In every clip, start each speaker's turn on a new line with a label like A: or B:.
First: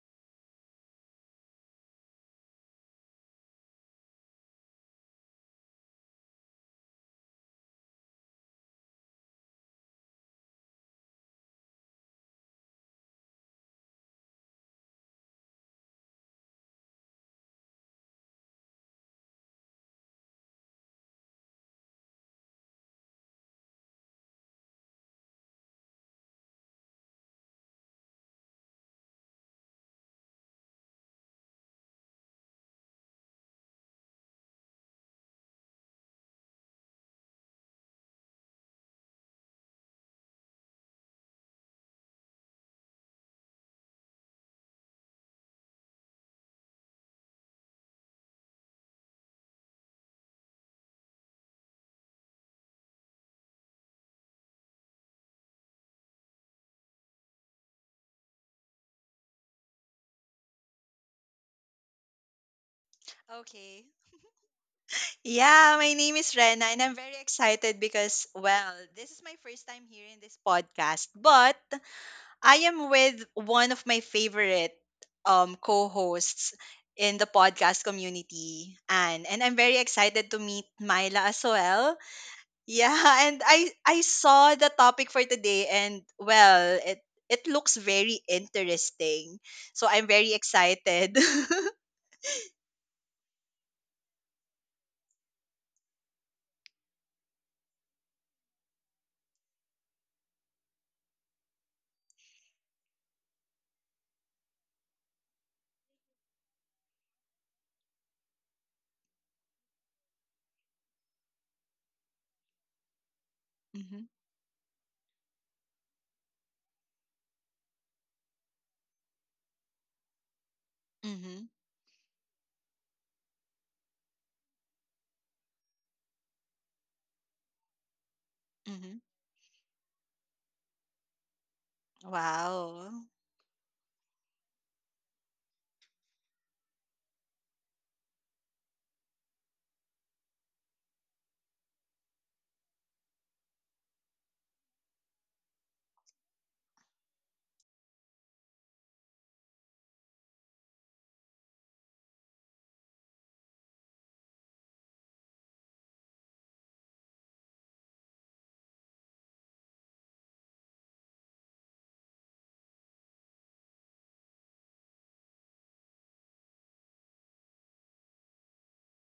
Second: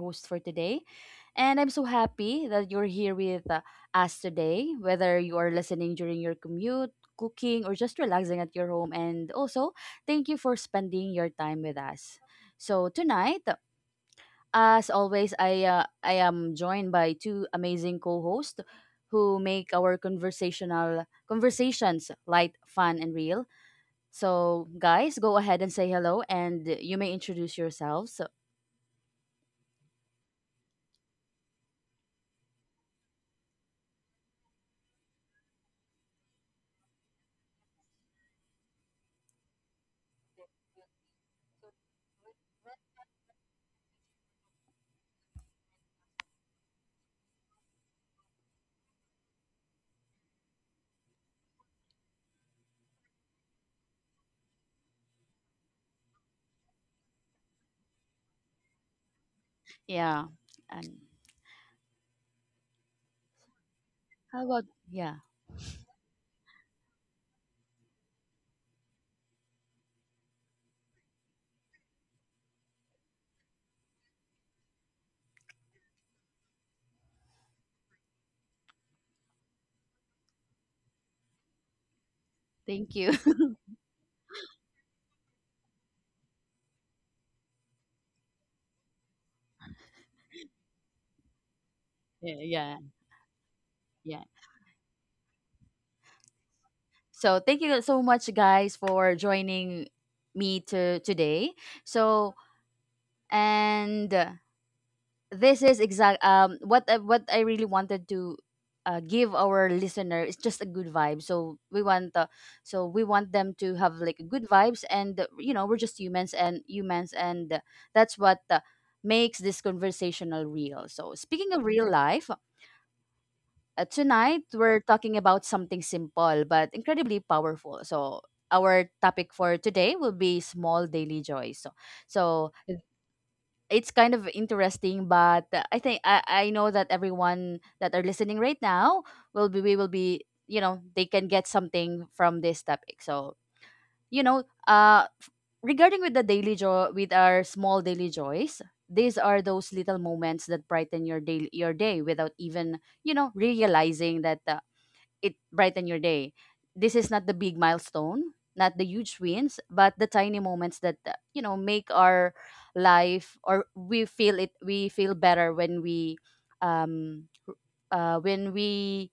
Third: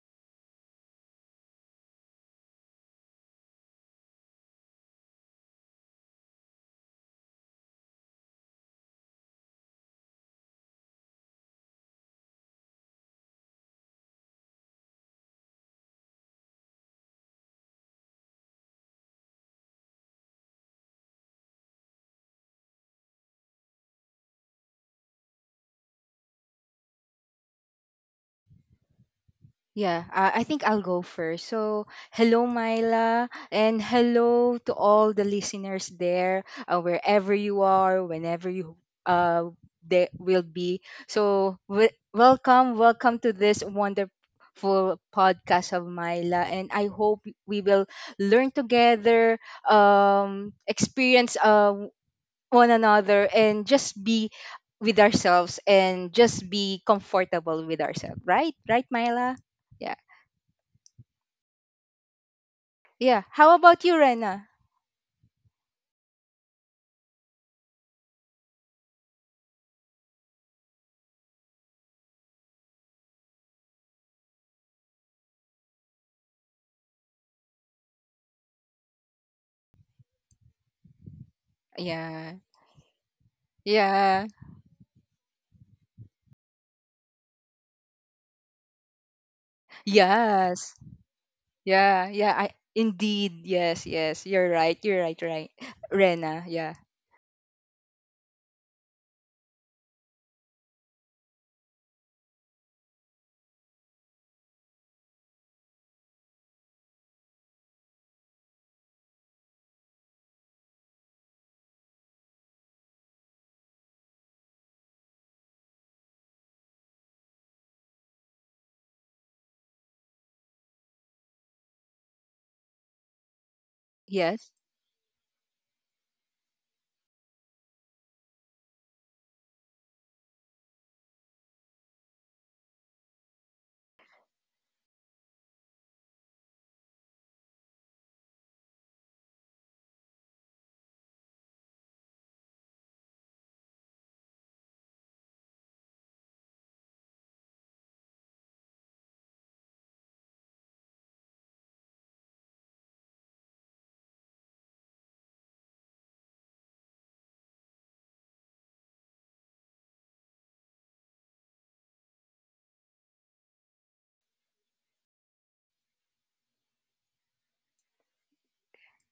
A: host for today, and I'm so happy that you're here with us today, whether you are listening during your commute, cooking, or just relaxing at your home. And also, thank you for spending your time with us. So, tonight, as always, I am joined by two amazing co hosts who make our conversational conversations light, fun, and real. So, guys, go ahead and say hello and you may introduce yourselves. So,
B: Yeah, I think I'll go first. So, hello, Myla, and hello to all the listeners there, wherever you are, whenever you uh, they will be. So, w- Welcome to this wonderful podcast of Myla, and I hope we will learn together, experience one another, and just be with ourselves and just be comfortable with ourselves. Right, right, Myla. Yeah.
A: yeah. And
B: Yeah. How
C: Okay.
B: about you,
A: how
B: Rena?
A: about, yeah,
C: Yeah, my name is Rena and I'm very excited because, well, this is my first time here in this podcast, but I am with one of my favorite co hosts in the podcast community, Anne. And I'm very excited to meet Myla as well.
B: Yeah.
A: thank you.
C: Yeah, and I
B: Yeah.
C: saw the topic for today, and, well, it looks very interesting. So I'm very
B: Yes.
C: excited.
B: Yeah. Yeah.
A: yeah,
B: I
A: yeah,
B: indeed. Yes.
A: yeah.
B: Yes. You're right. You're right. Right. Rena. Yeah.
A: So, thank you so much, guys, for joining me to today. So, and this is what I really wanted to give our listener is just a good vibe. So we want them to have
C: hmm
A: like good vibes and you know, we're just humans, and that's what makes this conversational real. So, speaking
C: hmm
A: of real life, tonight
B: Yes.
A: we're talking about something simple but incredibly powerful. So our
C: hmm
A: topic for today will be small daily joys. So
C: Wow.
A: it's kind of interesting, but I know that everyone that are listening right now will be we will be you know, they can get something from this topic. So, you know, regarding with the daily joy with our small daily joys, these are those little moments that brighten your day without even, you know, realizing that. It brighten your day. This is not the big milestone, not the huge wins, but the tiny moments that, you know, make our life or we feel it. We feel better when um, uh, when we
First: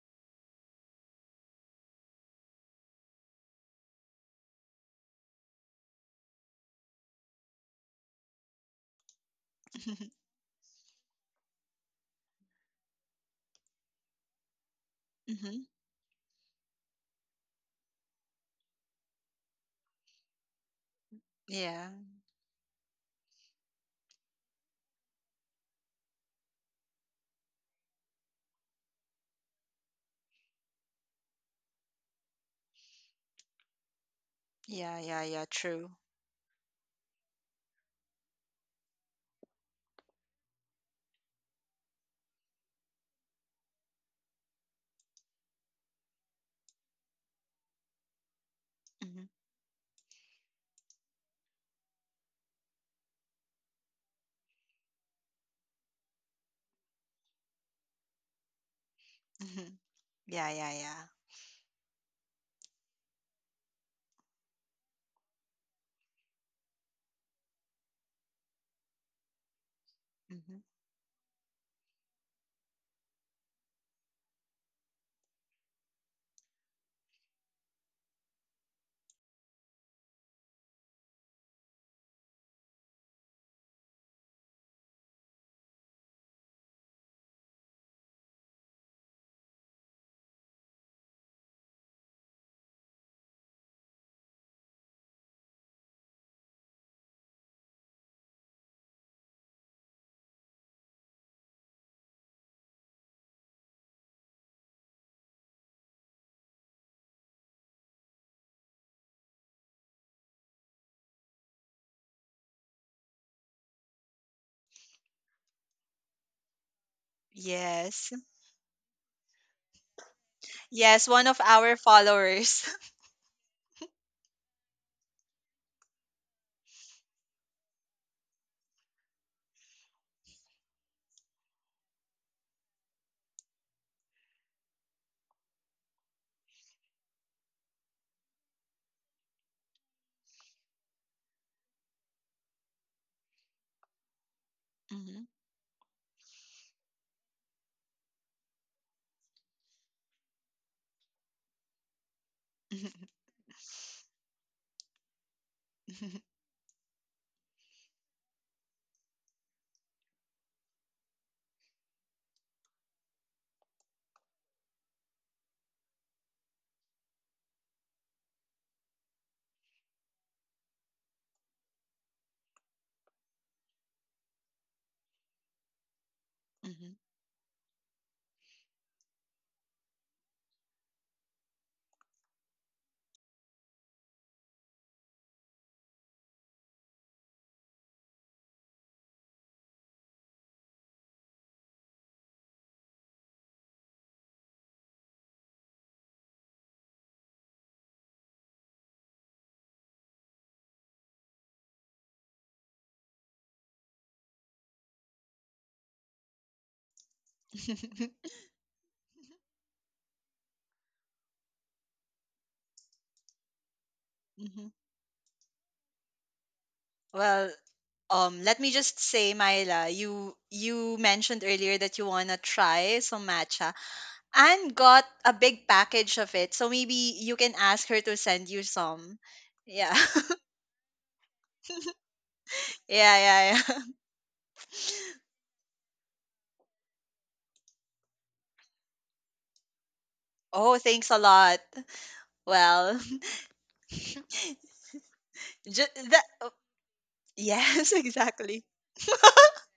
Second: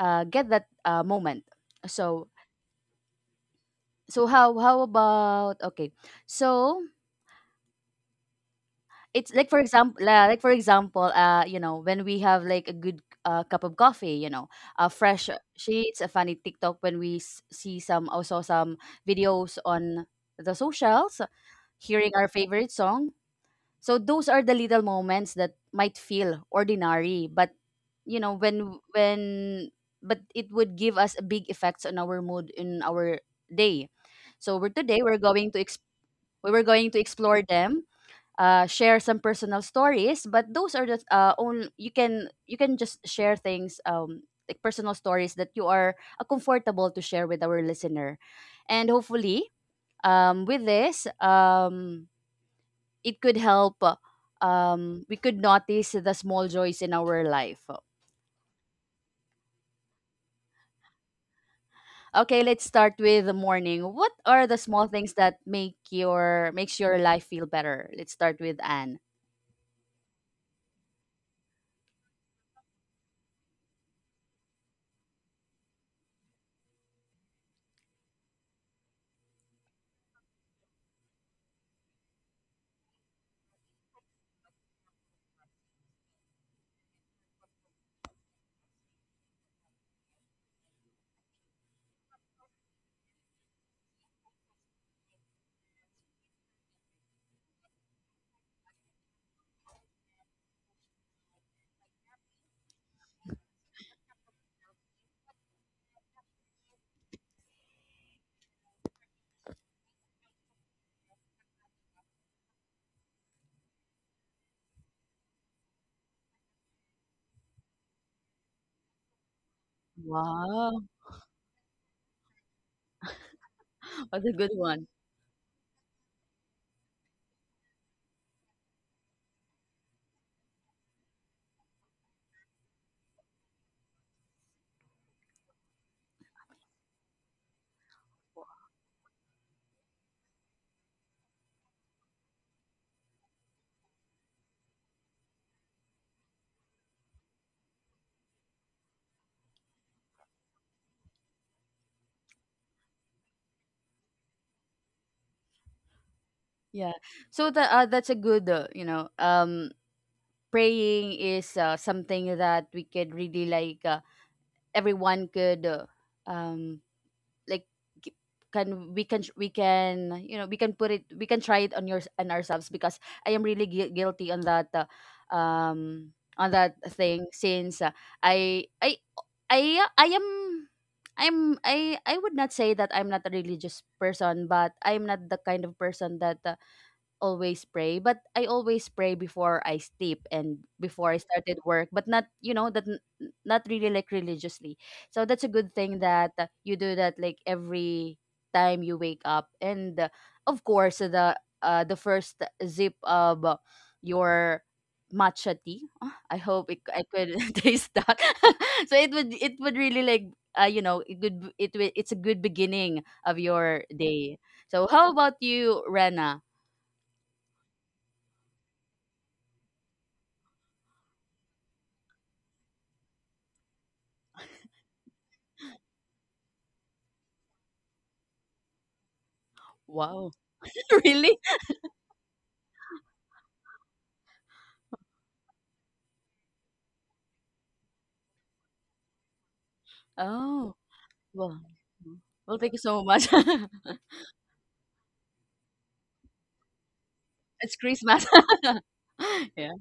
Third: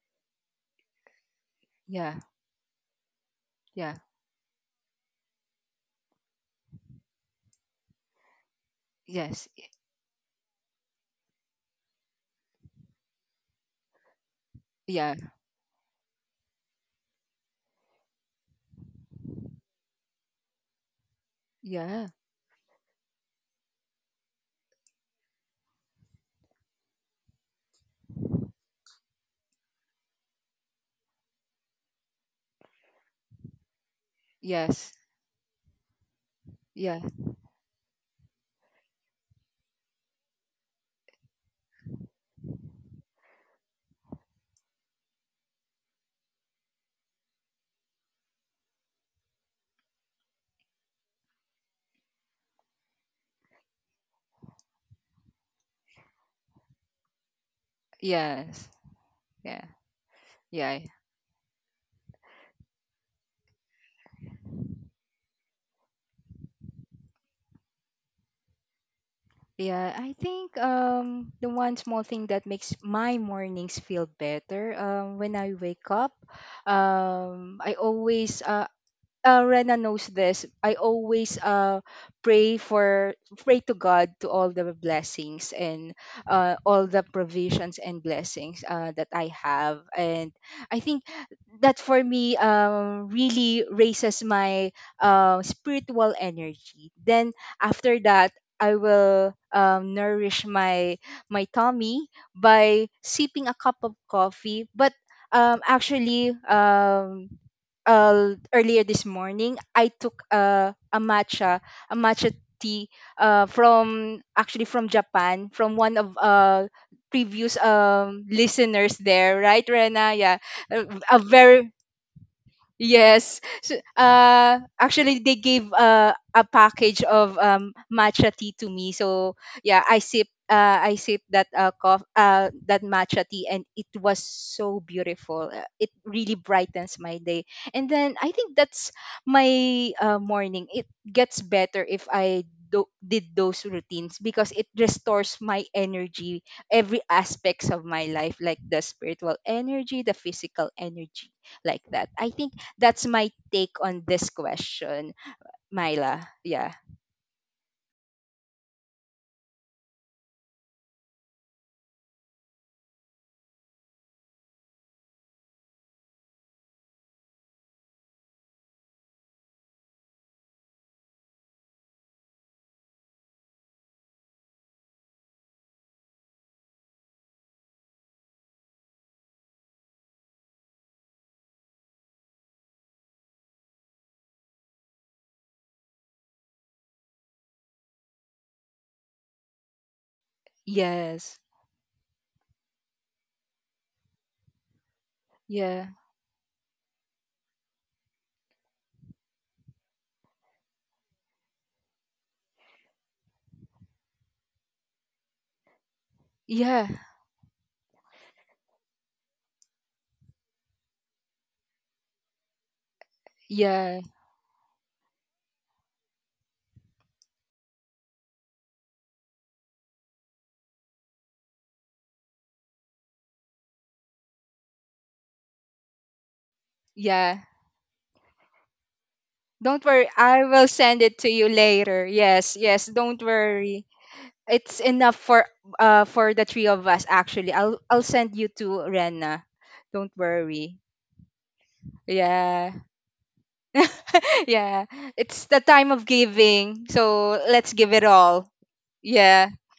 A: uh, get that moment.
B: Yeah.
A: So
B: Yeah.
A: so how about okay? So it's
B: Yes.
A: like, for example,
C: Mhm,
A: like for example you know, when we have like a good cup of coffee, you know,
B: Yeah.
A: fresh
C: mhm.
A: sheets, a funny TikTok when we see some, also some videos on the socials,
C: Yeah.
B: Yeah.
A: hearing our favorite song. So those are the little moments that might feel ordinary, but you know, when but it would give us a big effects on our mood in our day. So we're
B: Yes.
C: Yeah,
A: today we're
C: yeah, yeah,
A: going to ex-
C: true.
A: we were going
B: Yeah.
A: to explore them, share some personal stories, but those are the only you can, you can just share things, like personal stories that you are comfortable to share with our listener. And
C: Mhm,
A: hopefully, with this, it could help, we could notice the small joys in our life.
B: Yes. Yeah.
C: mhm. Yeah, yeah,
B: Yeah.
C: yeah.
A: Okay, let's start with the morning. What are the small things that makes your life feel better? Let's start with Anne.
B: Yeah, I think
C: hmm
B: the one small thing that makes my mornings feel better when I wake up I always Rena knows this. I always pray for pray to God to all the blessings and, all the provisions and blessings that I have, and I think that for me, really raises my spiritual energy. Then after that, I will, nourish my tummy by sipping a cup of coffee, but, actually earlier this morning, I took a matcha, a matcha tea, from Japan, from one of previous
C: Yes.
B: listeners there, right, Rena? Yeah, a,
A: Wow.
C: Yes,
B: a
C: one of
B: very
C: our followers.
B: Yes. So,
A: That's a good one.
B: actually, they gave, a package of, matcha tea to me. So yeah, I sip that, that matcha tea, and it was so beautiful. It really brightens my day. And then I think that's my, morning. It gets better if I did those routines because it
C: Mhm,
B: restores my energy, every aspects of my life, like the spiritual energy, the physical energy like that. I think that's
C: mhm,
B: my take on this question, Myla. Yeah.
A: Yeah. So that, that's a good, you know, praying is something that we could really like, everyone could, um like g- can we, can we, can you know, we can put it, we can try it on your on ourselves, because I am really guilty on that, on that
C: mhm,
A: thing. Since, I I I I am I'm I would not say that I'm not a religious person, but I'm not the kind of person that always pray, but I always pray before I sleep and before I
B: Yes.
A: started work, but not, you know, not really like religiously. So that's a good
B: Yeah.
A: thing that you do that like every time you wake up. And of course, the first zip of your matcha tea. Ah, I hope it,
B: Yeah.
A: I could taste that.
C: mhm,
A: So it would, it would really like, you know, it would it would, it's a good beginning of your
B: Yeah.
A: day.
C: mhm.
A: So how about you, Rena?
C: Well, let me just say, Myla, you mentioned earlier that you wanna try some matcha and got a big package of it. So maybe you
B: Yeah.
C: can ask her to send you some.
B: Don't
C: Yeah.
B: worry,
A: Wow.
B: I will send it to
A: Really?
B: you later. Yes. Yes.
C: Yeah,
B: Don't
C: yeah, yeah.
B: worry. It's enough for the three of us, actually. I'll send you to Rena. Don't
A: Oh,
B: worry.
C: Oh, thanks a
A: well,
C: lot.
A: mm, well, thank
B: Yeah.
A: you
C: Well,
A: so much.
B: yeah. It's the time
C: Ju-
B: of
C: that, oh,
B: giving. So let's
A: It's
C: yes,
B: give it
A: Christmas.
B: all.
C: exactly.
B: Yeah.
A: Yeah.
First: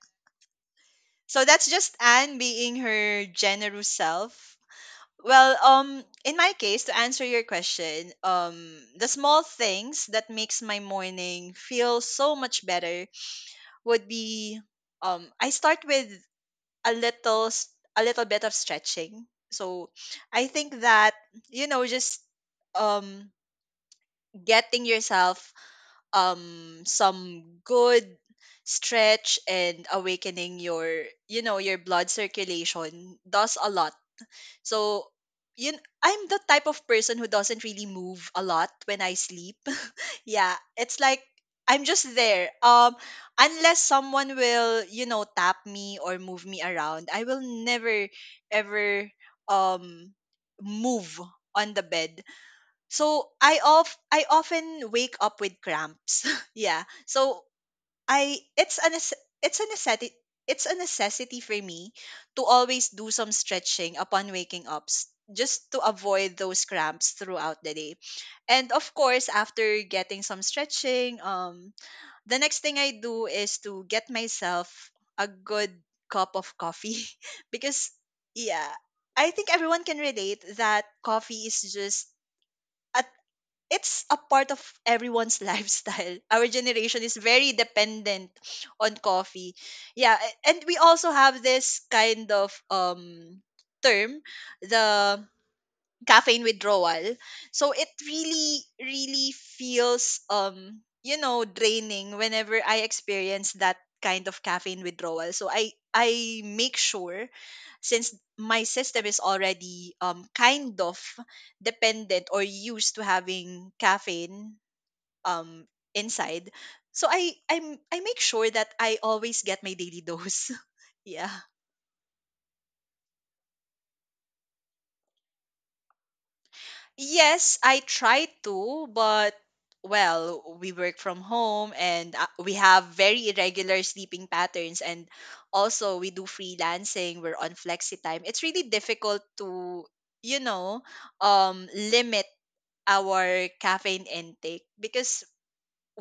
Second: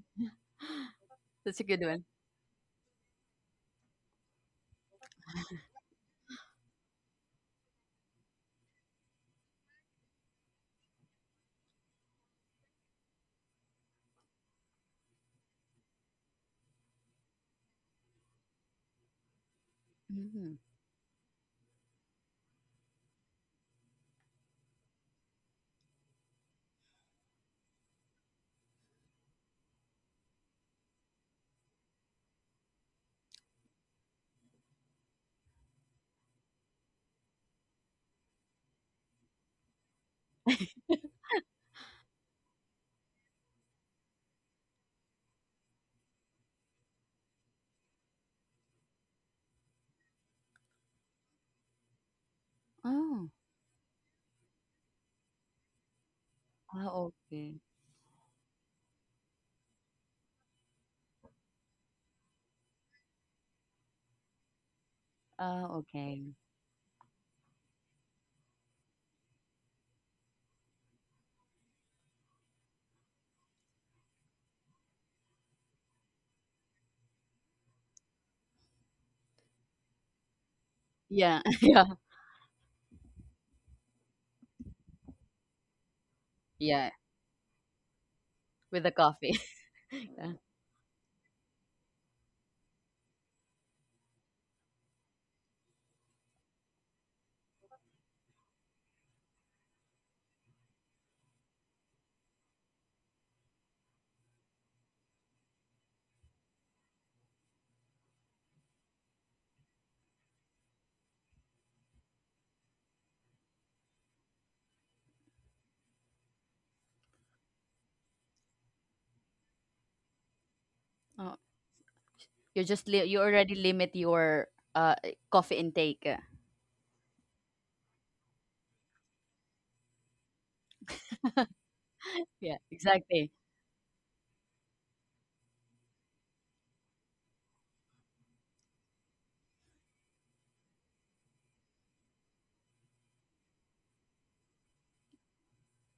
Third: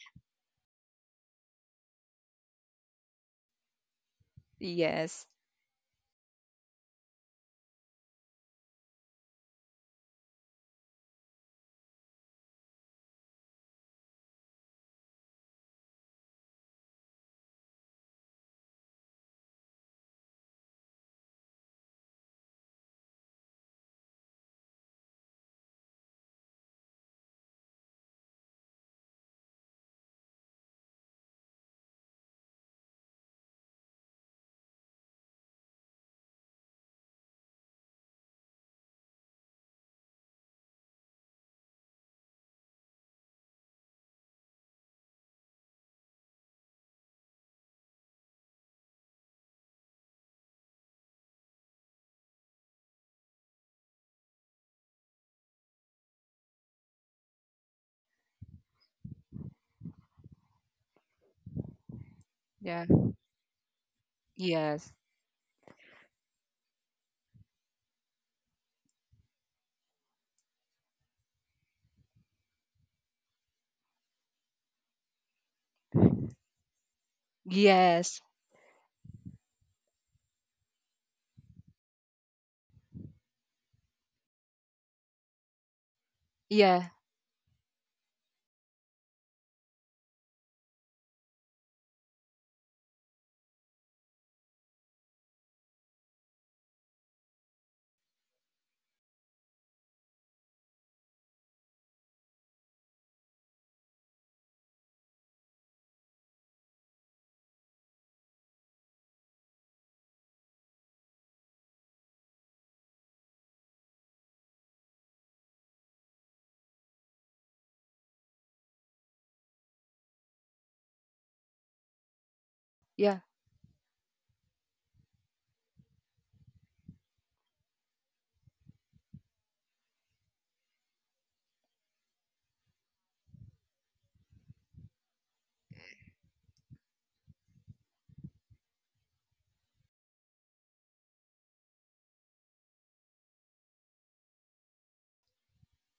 C: So
A: That's a
C: that's
A: good
C: just
A: one.
C: Anne being her generous self.
B: Yes.
C: Well, in my case, to answer your question, the small things that makes my morning feel so much better would be, I start with a little, s- a little bit of stretching. So, I
A: Mhm.
C: think that, you know, just um, getting yourself um some good stretch and awakening your, you know, your blood circulation does a lot. So I'm the type of person who doesn't really move a lot when I sleep. Yeah, it's like I'm just there, unless someone will, you know, tap me or move me around. I will never ever, um move on the bed. So
A: Oh.
C: I often wake up with cramps. Yeah.
A: Ah,
C: So
A: okay.
C: I it's a necessity, it's a necessity, for me to always
B: Yeah.
C: do some stretching upon waking up,
B: Yes.
C: just to
A: Oh,
C: avoid
A: okay.
C: those cramps throughout the day. And of course, after getting some stretching, the next thing I do is to get myself a good cup of coffee, because
B: Yes.
C: yeah, I think everyone can relate that
A: Yeah,
C: coffee is
A: yeah,
C: just, it's a part of everyone's lifestyle. Our
B: Yeah.
A: yeah.
C: generation is very dependent
A: With the
C: on
A: coffee.
C: coffee. Yeah,
A: Yeah.
C: and we also have this kind of term, the caffeine withdrawal. So it really really feels, um, you know, draining whenever I experience that kind of caffeine withdrawal. So I make sure, since my system is already, um, kind of dependent or used to having caffeine, um, inside, so I make sure that I always get my daily dose. Yeah,
A: Oh, you just li
B: Yeah.
A: you already limit your coffee intake.
C: yes, I try to, but well, we work from home and we
A: Yeah,
C: have very
A: exactly.
C: irregular sleeping patterns, and also we do freelancing, we're on flexi time, it's really difficult to, you know, um limit our caffeine intake because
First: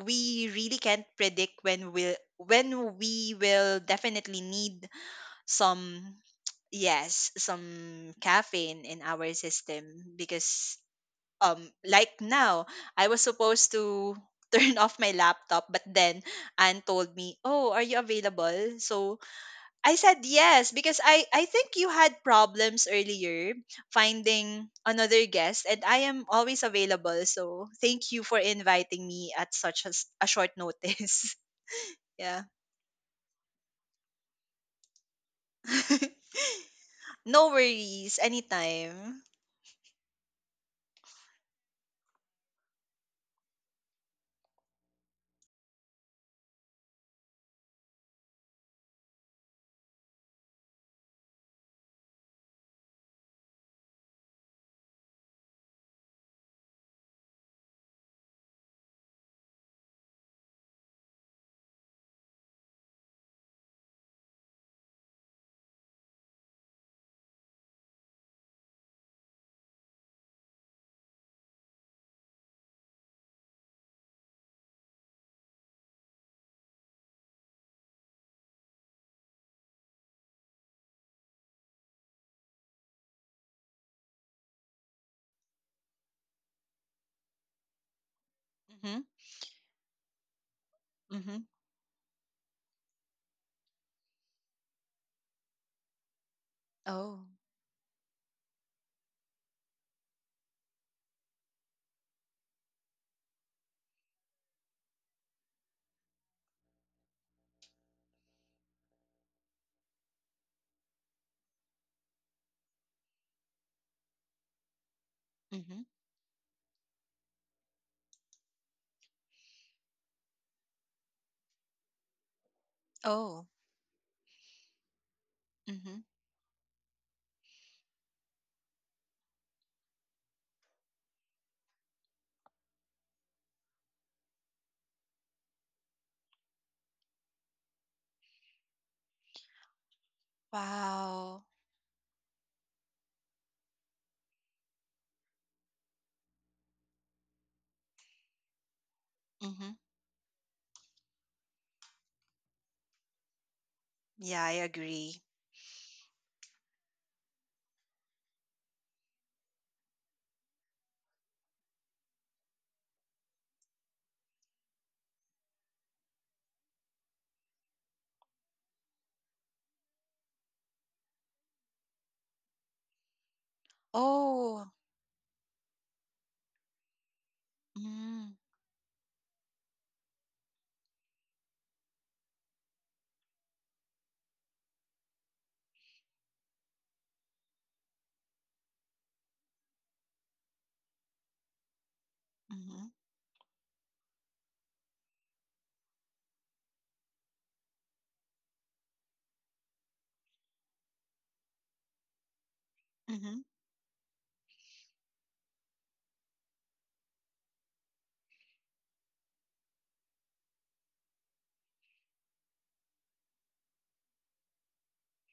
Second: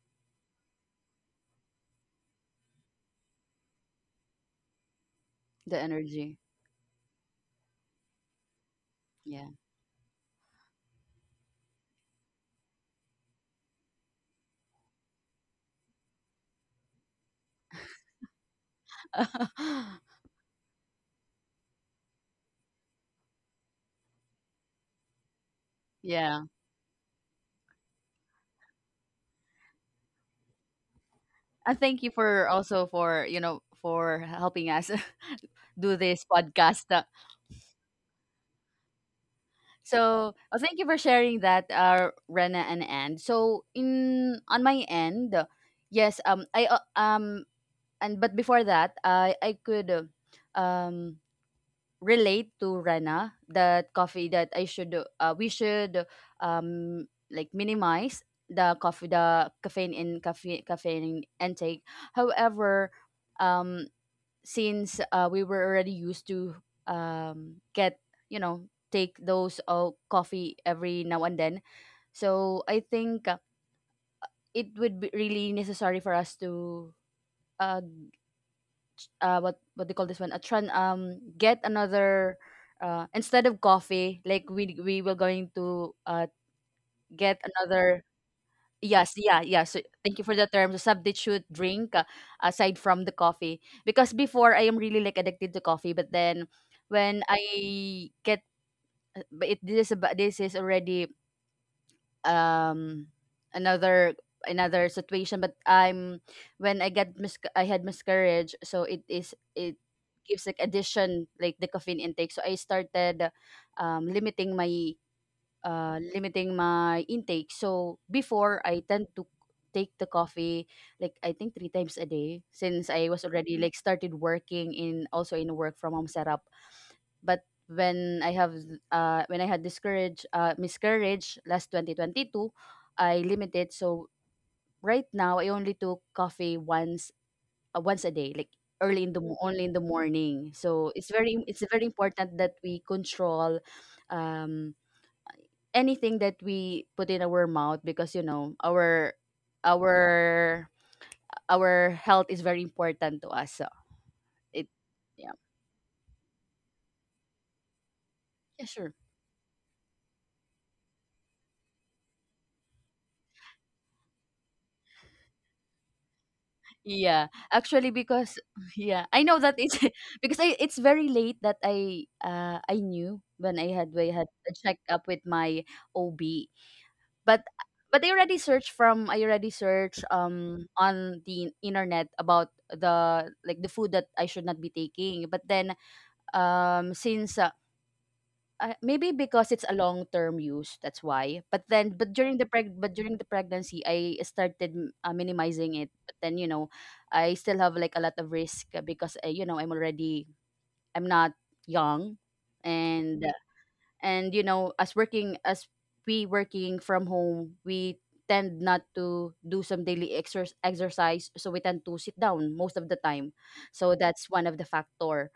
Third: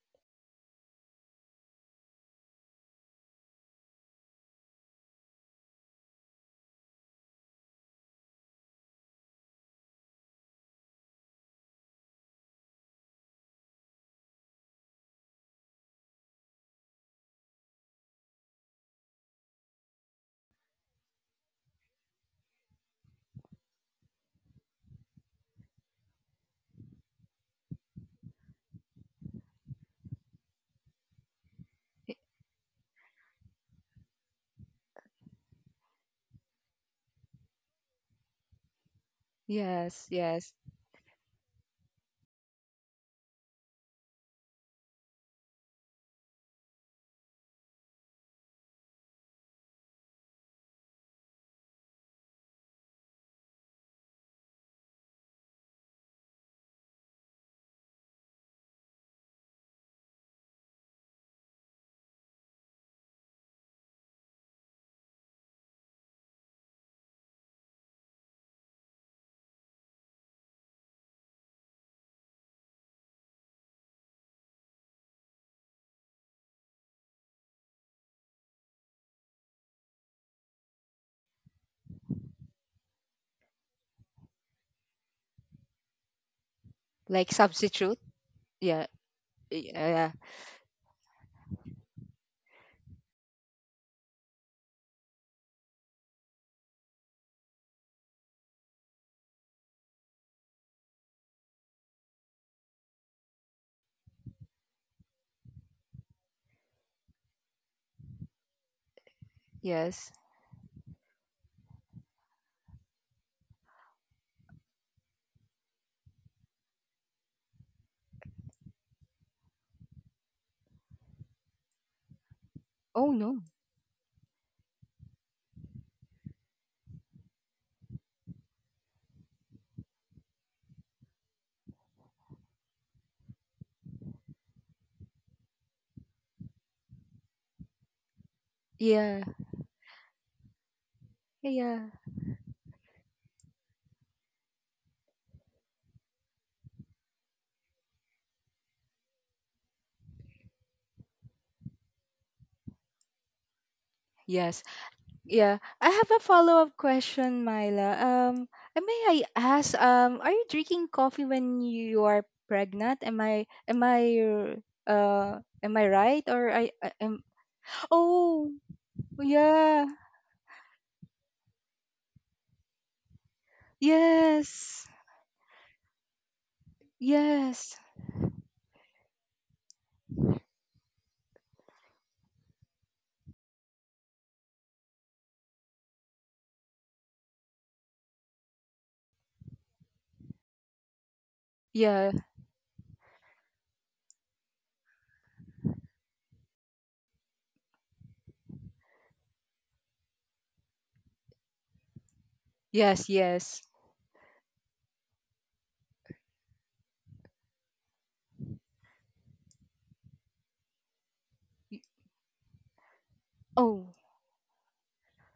C: we really can't predict when we will, when we will definitely need
A: The
C: some,
A: energy.
C: yes, some caffeine in our
A: Yeah.
C: system because, like now I was supposed to turn off my laptop, but then Anne told me, "Oh, are you available?" So I said yes because I think you had problems earlier finding another guest, and I am
A: Yeah.
C: always available, so thank you for inviting me at such a short notice.
A: And thank you
B: y-
C: Yeah.
A: for also, for, you know, for helping us do this podcast.
C: No worries, anytime.
B: Yes,
A: So,
B: yes.
A: well, thank you for sharing that, Rena and Anne. So, in on my end, yes, I and but before that, I could, um, relate to Rena that coffee, that I should, we should, like, minimize the coffee, the caffeine, in caffeine caffeine intake. However, um, since we were already used to get, you know, take those coffee every now and then, so I think it would be really necessary for us to uh, what they call this one, a get another, instead of coffee, like we were going to
B: Like
A: get
B: substitute.
A: another.
B: Yeah.
C: Mhm.
A: Yes, yeah. So
B: Yeah.
A: thank you for the term. The
C: Mhm.
A: substitute drink, aside from the coffee. Because before I am really like addicted to coffee, but then when
C: Oh.
A: I get, but it, this is about, this is already, um another, another situation, but I'm, when I I had miscarriage, so it is, it
B: Yes.
A: gives like addition, like the caffeine intake, so I started limiting my,
C: Mhm.
A: limiting my intake. So before I tend to take the coffee like, I think, three times a day, since I
B: Oh
A: was
B: no.
C: Oh.
A: already like started working in, also in a work from
C: Mhm.
A: home setup. But when I have, when I had discourage, miscarriage last 2022, I limited. So right now I only took coffee once a day, like early in the
B: Yeah.
A: only in the morning. So it's very,
C: Wow.
A: it's very
B: Yeah.
A: important that we control um anything that we put in our mouth, because, you know,
C: Mhm.
A: our our health is very important to us. So
C: Yeah, I
B: Yes.
A: it,
C: agree.
A: yeah,
B: Yeah, I have a follow-up question, Myla.
A: yeah, sure,
B: May I ask, are you drinking coffee when you are pregnant? Am I right? Or I am.
A: yeah, actually. Because
B: Oh,
A: yeah, I know that it's
B: yeah.
A: because I, it's very late that I, knew when I had, when I had a
C: Oh.
B: Yes.
A: checkup with my OB. but
B: Yes.
A: but I already
C: Mhm.
A: searched from, I already searched on the internet about the, like the food that I should not be taking, but then, since uh, maybe because it's a long-term use, that's why. But then,
B: Yeah.
A: but during the
C: Mhm.
A: but during the pregnancy, I started minimizing it. But then, you know, I still have like a lot of risk, because, you know, I'm already, I'm not young,
B: Yes,
A: and
C: Mhm.
B: yes.
A: you know, as working as, we working from home, we tend not to do some daily exercise, so we
B: Y-
A: tend to sit down most of the time.
B: Oh.
A: So that's one of the factor.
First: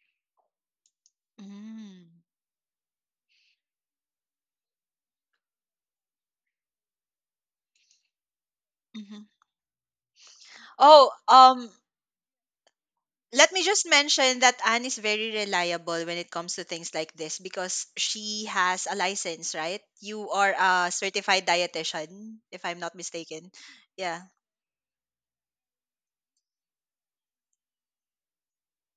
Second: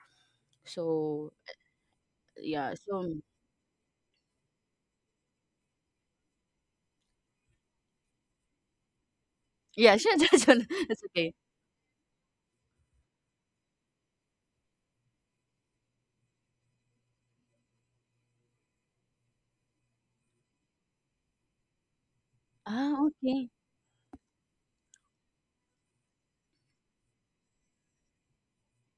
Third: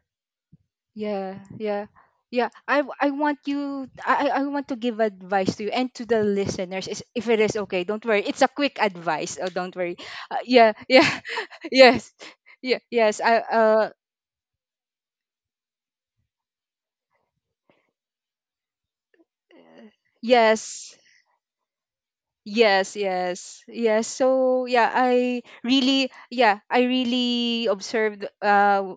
A: So,
B: Yeah, yeah,
C: Mhm.
B: yeah.
A: yeah,
B: I w- I
A: so
B: want you. I want to give advice to you and to the listeners. Is if it is okay, don't worry. It's a quick
C: Mhm.
B: advice. Oh, don't
A: yeah,
B: worry. Uh,
A: that's
B: yeah,
A: that's
B: yeah,
C: Oh,
A: okay.
C: um,
B: yes, yeah, yes. I
C: let me just mention that Anne is very reliable when it comes to things like this because she has a license, right? You are a
B: yes.
C: certified dietitian, if I'm not
A: Ah,
B: Yes,
A: okay.
C: mistaken.
B: yes, yes.
C: Yeah.
B: So yeah, yeah, I really observed. Uh,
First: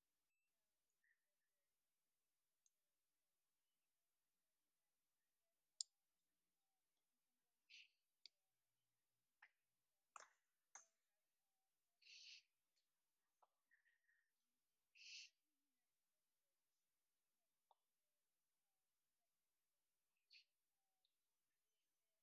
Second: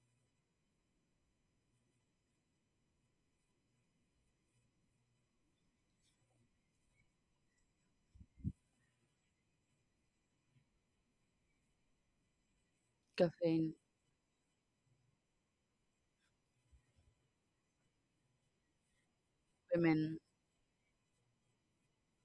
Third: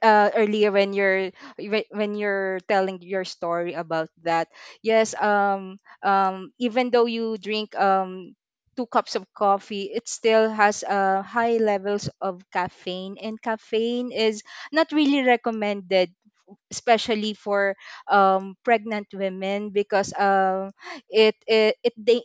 B: uh, Earlier when when you're telling your story about that, yes, even though you drink, two cups of coffee, it still has, high levels of caffeine, and
A: Caffeine,
B: caffeine is not really recommended, especially for, pregnant women, because,
A: women,
B: it,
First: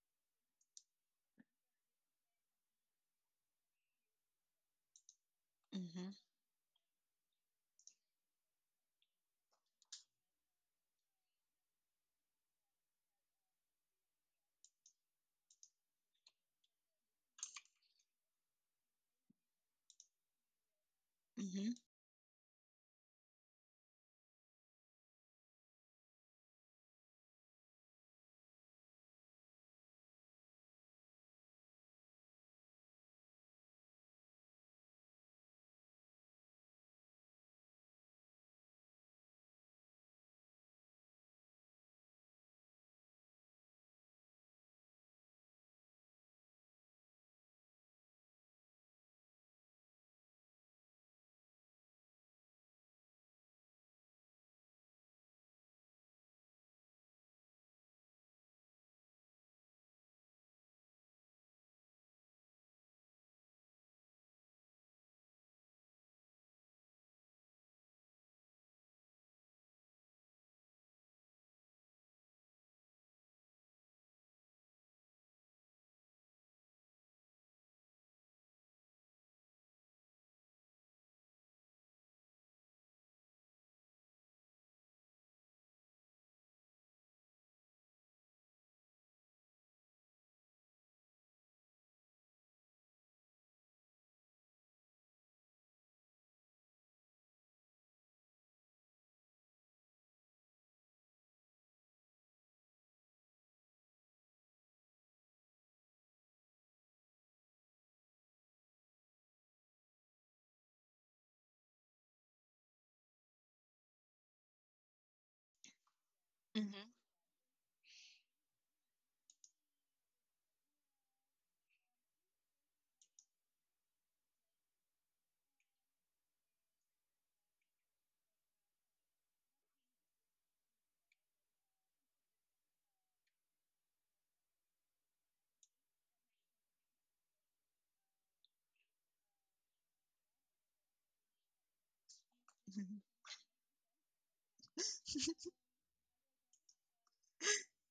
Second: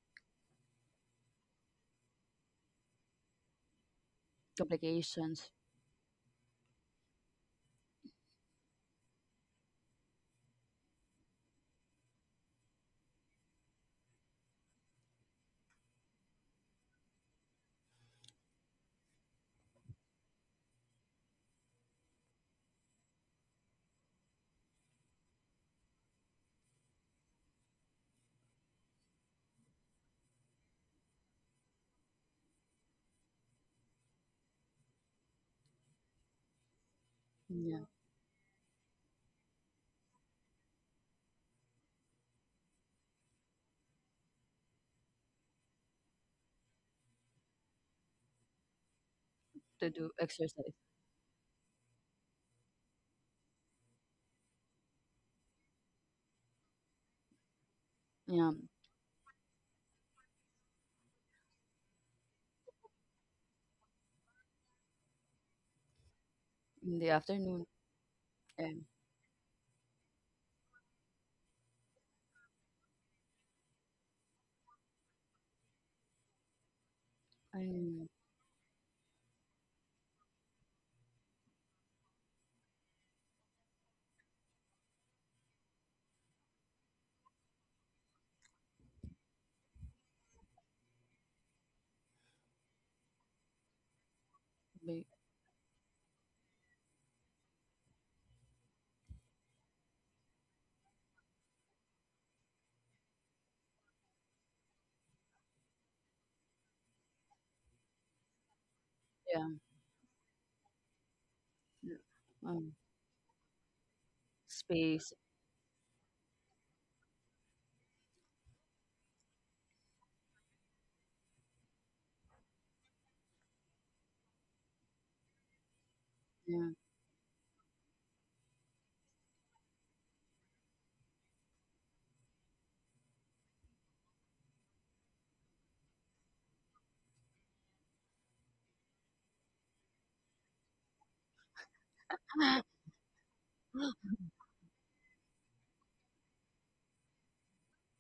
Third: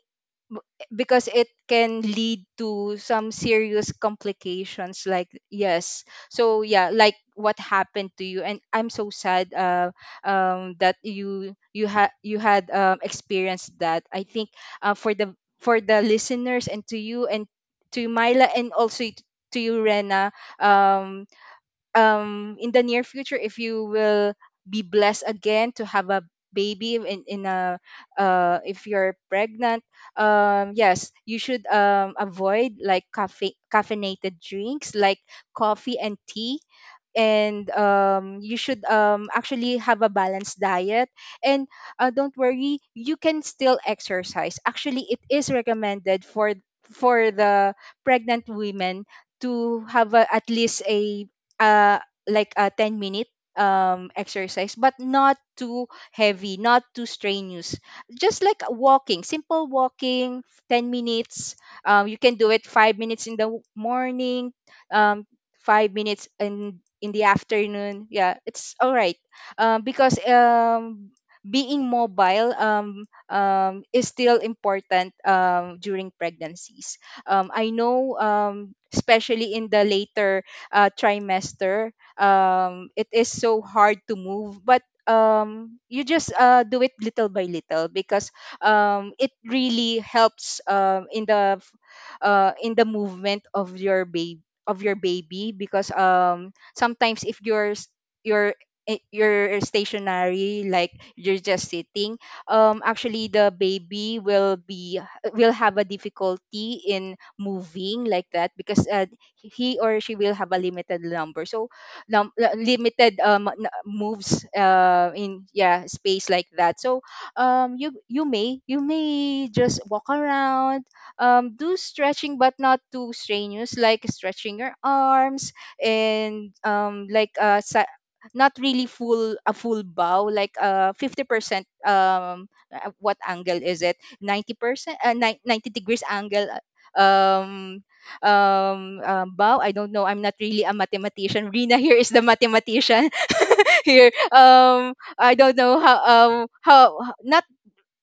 B: b- because it can lead to some serious complications like.
A: complications.
B: Yes,
C: Mm-hmm.
B: so yeah, like what happened to you, and I'm so sad, that you you had experienced that. I think, uh, for the for the listeners and to you and to Myla, and also to you Rena, um,
C: Mm-hmm.
B: in the near future, if you will be blessed again to have a baby in a if you're pregnant, yes, you should, avoid like cafe caffeinated drinks like coffee and tea, and,
A: Yeah,
B: you should, actually have a balanced diet, and, don't worry, you can still exercise. Actually, it is recommended for the pregnant women to
A: to do
B: have a, at
A: exercise.
B: least a, uh, like a 10 minute, exercise, but not too heavy, not too strenuous, just
A: Yeah,
B: like walking, simple walking 10 minutes. You can do it 5 minutes in the morning, um, 5 minutes
A: in
B: in
A: the
B: the
A: afternoon.
B: afternoon. Yeah, it's
A: And
B: all right. Because, being mobile, is still important, during pregnancies.
A: I
B: I
A: know,
B: know, especially in the later, trimester, it is so hard to move, but, you just, do it little by little, because, it really helps, in the, in the movement of your baby, because, sometimes if you're you're stationary, like you're just sitting, actually the baby will have a difficulty in moving like that, because,
A: yeah,
B: he or she will have a limited number, so
A: um,
B: limited moves uh
A: space.
B: in yeah space like that.
C: Mm-hmm.
B: So, you you may, just walk around, do stretching, but not too strenuous, like stretching your arms and,
A: Yeah,
B: not really full, a full bow, like, 50%, what angle is it, 90%, 90 degrees angle, uh, um bow. I don't know, I'm not really a mathematician. Rina here is the mathematician. here I don't know how, not,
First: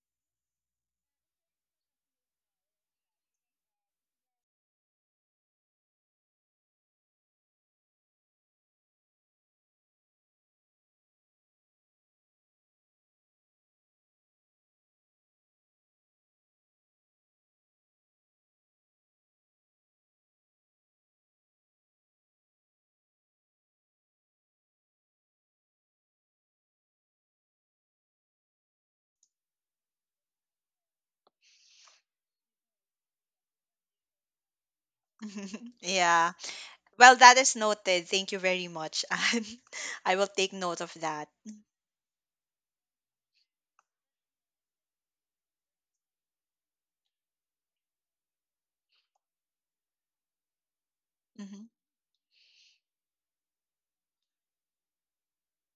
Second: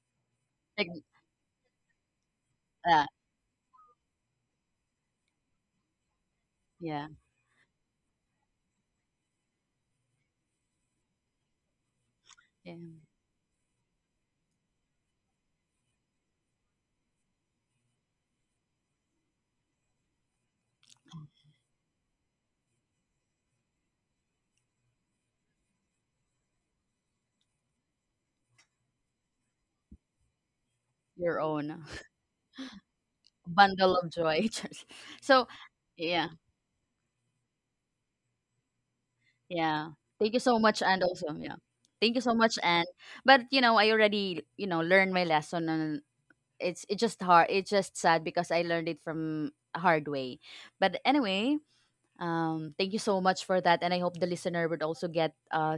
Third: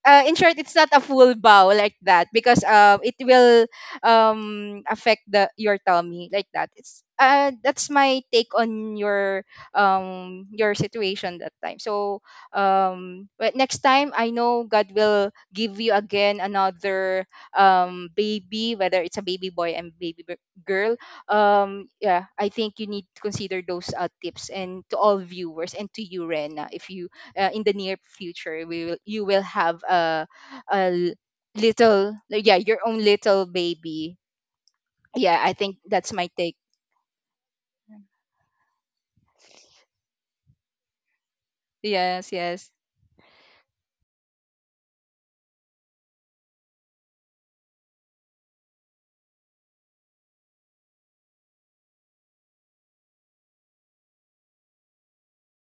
B: in short, it's not
A: like
B: a full bow like that, because,
A: that.
B: it will, affect the your tummy like that. It's
A: Yeah,
B: that's my take on your, your situation that time. So,
A: yeah.
B: but next time, I know God will give you again another, baby, whether it's a baby boy and girl. Yeah, I think you need to consider those, tips, and to all viewers and to you Rena, if you, in the near future, we will you will have a, a l-
A: Your own
B: little, yeah, your own little
A: bundle of
B: baby.
A: joy. Just-
B: Yeah,
A: so,
B: I
C: Mm-hmm.
B: think that's my
A: yeah,
C: Yeah.
B: take.
C: Well, that is noted. Thank you very much, Anne.
A: yeah.
C: I will
A: Thank you
C: take
A: so much,
C: note of
A: and
C: that.
A: also, yeah. Thank you
B: Yes,
A: so much,
B: yes.
A: and, but you know, I already, you know, learned my lesson on, it's just hard, it's just sad, because I learned it from a hard way. But anyway,
C: Mm-hmm.
A: thank you so much for that, and I hope the listener would also get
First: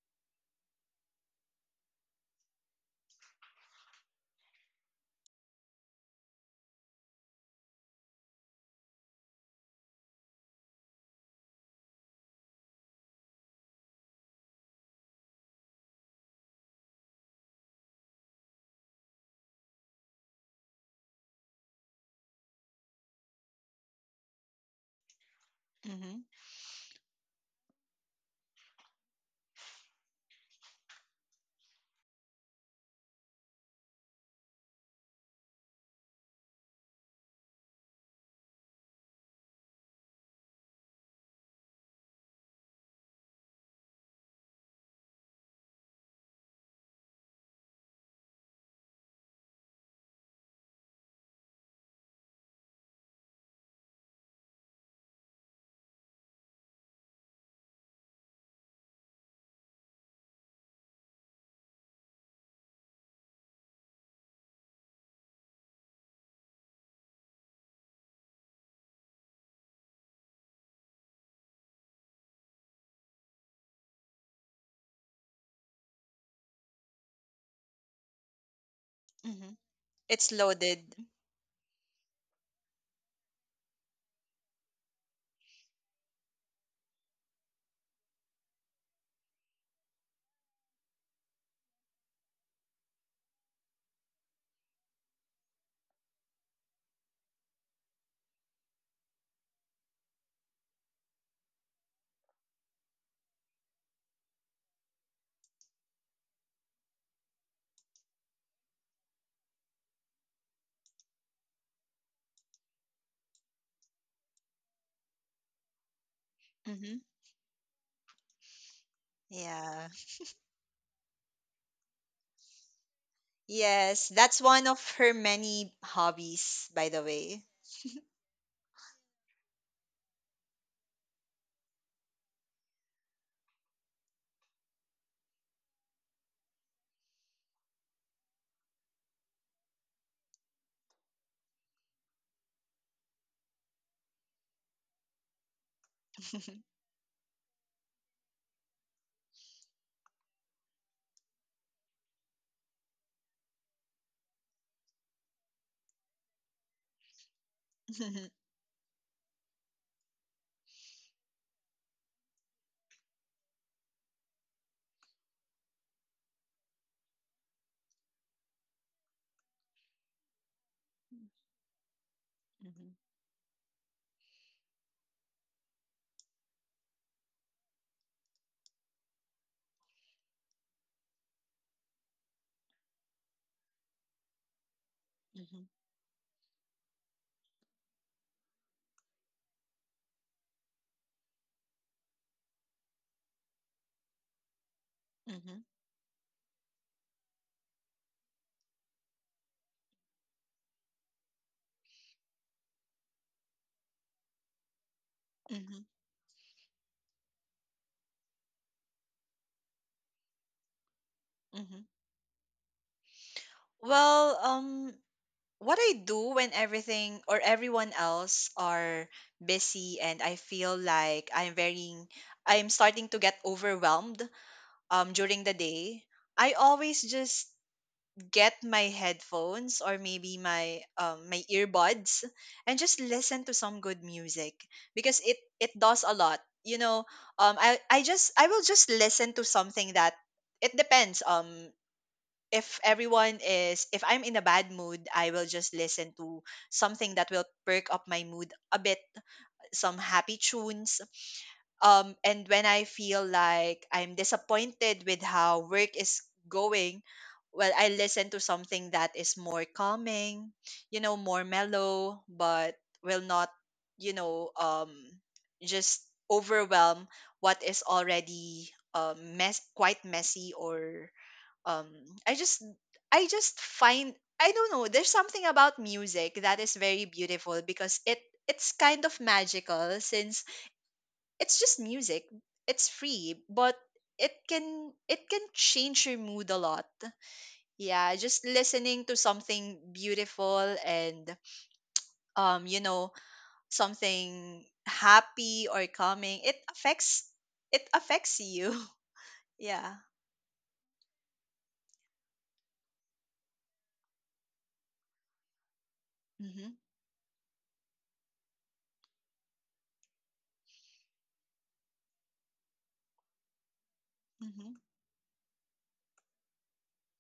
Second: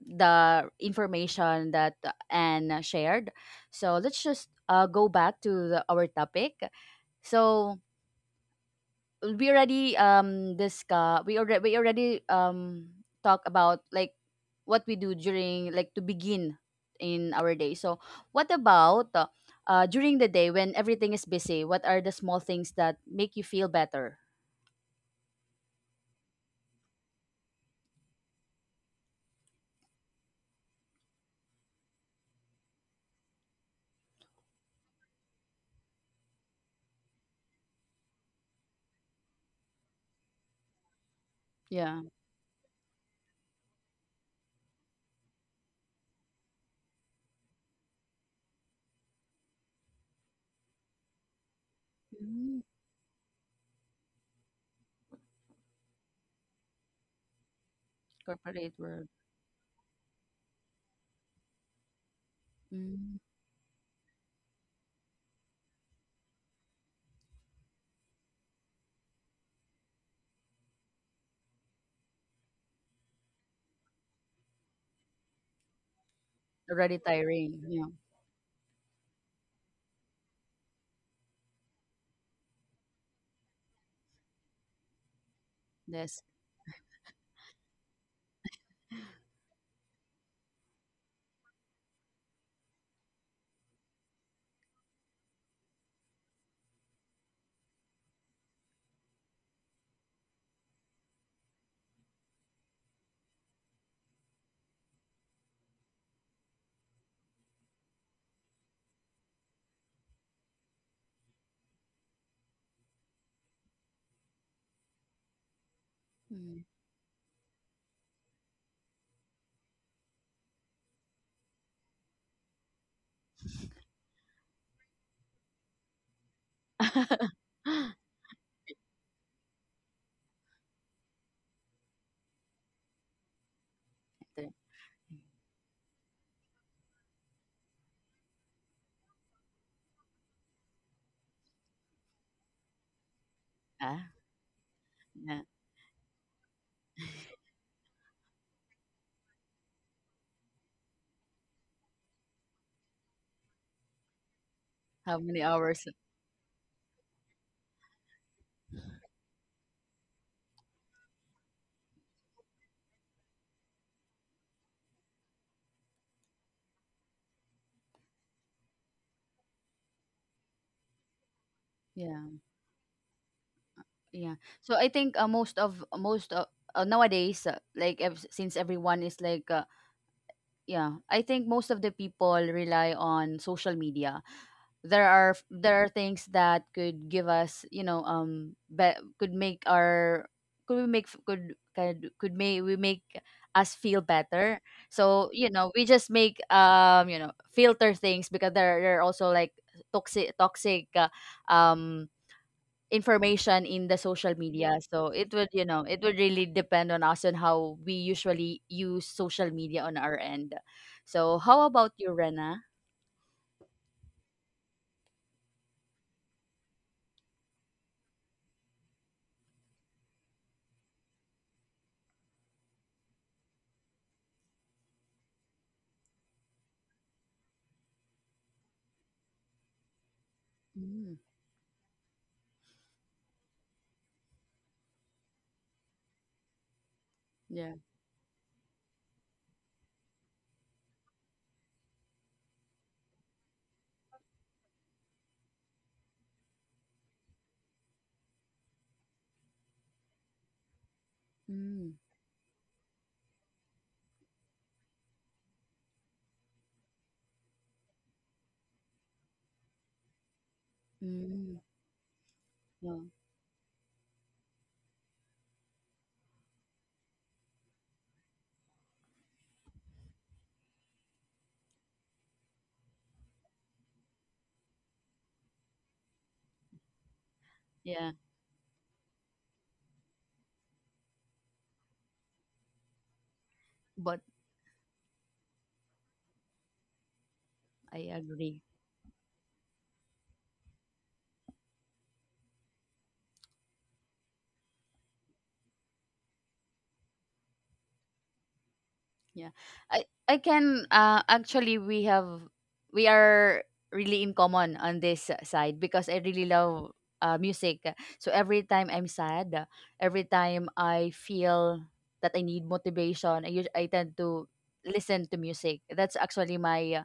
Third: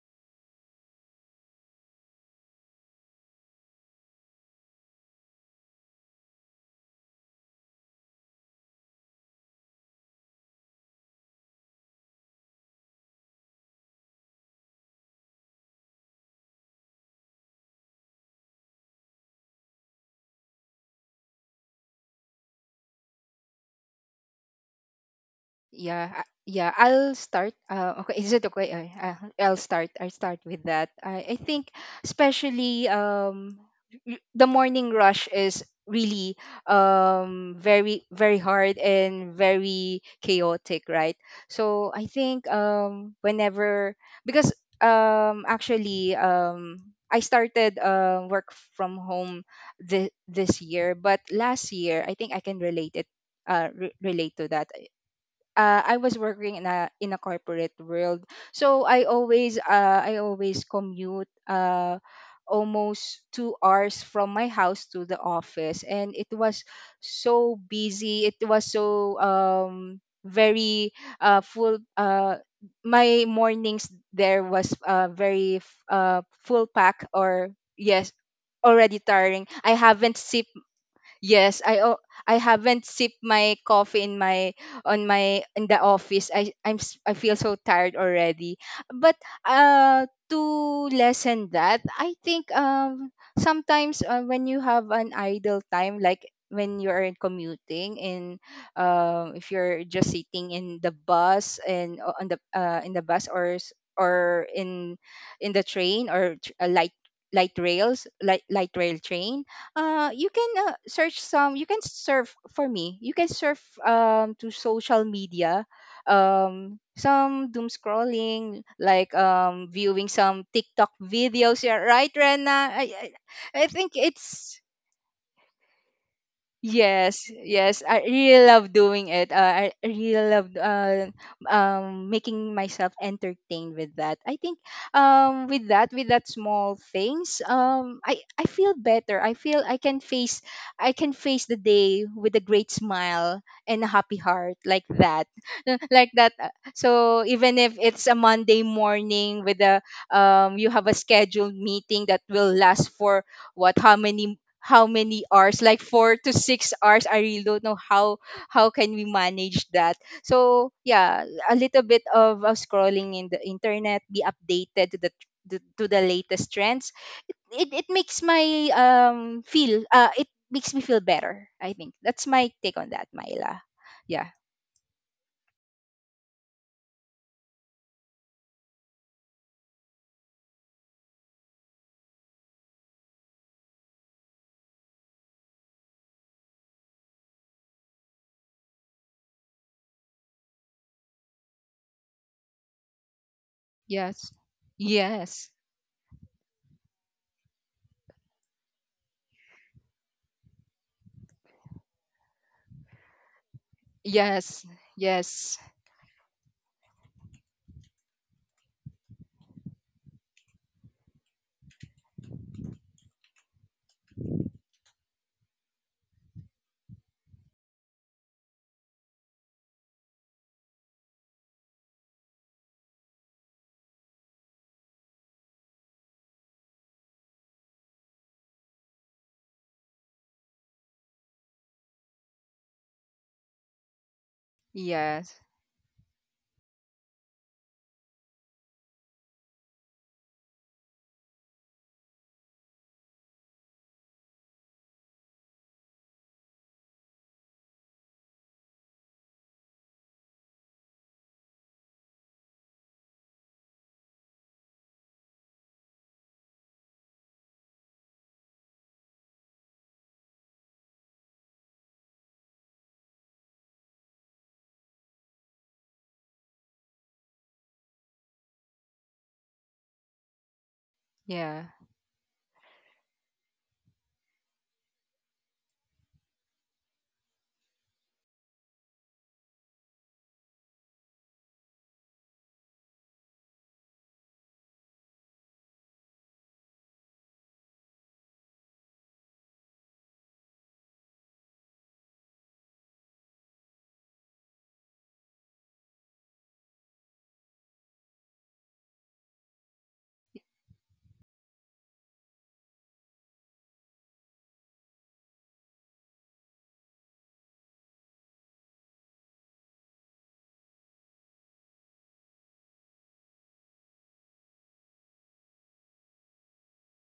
A: the information that Anne shared. So let's just go back to the, our topic. So we already discuss, we already talk about like what we do during like to begin in our day. So what about, during the day when everything is busy, what are the small things that make you feel better?
C: Mm-hmm.
B: Yeah, I'll start. Okay, is it okay? I'll start. I start with that. I think, especially, the morning rush is really, very very hard and very chaotic, right? So
A: Yeah,
B: I think, whenever, because, actually I started, work from home this this year, but last year I think I can
A: mm,
B: relate relate to that. I was working in a corporate world,
A: corporate
B: so I
A: world,
B: always, I always commute,
A: mm,
B: almost 2 hours from my house to the office, and it was so busy. It was so very, full. My mornings there was, very full
A: already
B: pack or
A: tiring, yeah,
B: yes, already
C: Mm-hmm.
B: tiring. I haven't
C: It's
B: sip
C: loaded.
B: Yes, I haven't sipped my coffee in my on my in the
A: yes,
B: office. I feel so tired already. But to lessen that, I think, sometimes, when you have an idle time, like when you are commuting, and, if you're just sitting in the bus, on the, in the bus or s- or in the train, or a light, light rails light light rail train, you can, search some you can surf for me you can surf, to social media,
A: mm.
C: Mm-hmm.
B: some doom scrolling like,
C: Yeah.
B: viewing some TikTok videos. Yeah, right, Rena? I
C: Yes,
B: think
C: that's one
B: it's,
C: of her many hobbies, by the way.
B: yes, yes, I really love doing it. I really love, making myself entertained with that. I think, with that small things, I feel better. I can face, I can face the day with a great smile and a
A: Ah,
B: happy heart like that,
A: yeah,
B: like that. So even if it's a Monday morning with a, you have a scheduled meeting that will last for what how many, how
A: how
B: many
A: many
B: hours,
A: hours,
B: like 4 to 6 hours. I really don't know how can we manage that. So yeah, a little bit of scrolling in the internet, be updated to the, to the latest trends. It makes my, feel, it makes me feel better. I think
A: yeah.
B: that's my
C: Mhm,
B: take on that, Myla. Yeah,
A: Yeah. So I think, most of nowadays, since everyone is like, yeah, I think most of the people rely on social media. There are
C: mhm,
A: there are things that could give us, you know, could make our, could we make f- could may we make us feel
B: yes,
A: better. So
C: mhm,
A: you
B: yes,
A: know, we just make, you know, filter things, because there are also like toxic um information in the social
B: yes,
A: media. So it would,
B: yes,
A: you
C: mhm,
A: know, it would really depend on us and how we usually use social media on our end. So how
C: mhm.
A: about you, Rena?
C: Well, what I do when everything or everyone else are busy and I feel like I'm starting to get overwhelmed, during the day, I always just get my headphones or maybe my,
A: Mm,
C: my earbuds and just listen to some good music because
B: yes,
C: it does a lot. You know, I
A: yeah.
C: I just I will just listen to something that, it depends. If everyone is if I'm in a bad mood, I will just listen to something that will perk up my mood a bit, some happy tunes.
A: Mm,
C: Um, and when I feel like I'm disappointed with how work is going, well, I listen to something that is more calming, you know, more
A: mm,
C: mellow, but
A: yeah,
C: will not, you know, just overwhelm what is already, mess quite messy, or,
B: yeah,
C: um, i just I just find, I don't know, there's something about music that is very beautiful because
A: yeah.
C: it's kind of magical. Since it's just music, it's free, but
A: But
C: it can change your mood a lot. Yeah,
A: I
C: just
A: agree.
C: listening to something beautiful and, um, you know, something happy or calming, it affects you.
A: Yeah.
C: Yeah.
A: I can, actually we have, we are really in common on this side, because I really
C: Mm-hmm,
A: love, music. So every time I'm sad, every time I feel that I need motivation, I tend to listen to music. That's actually my uh,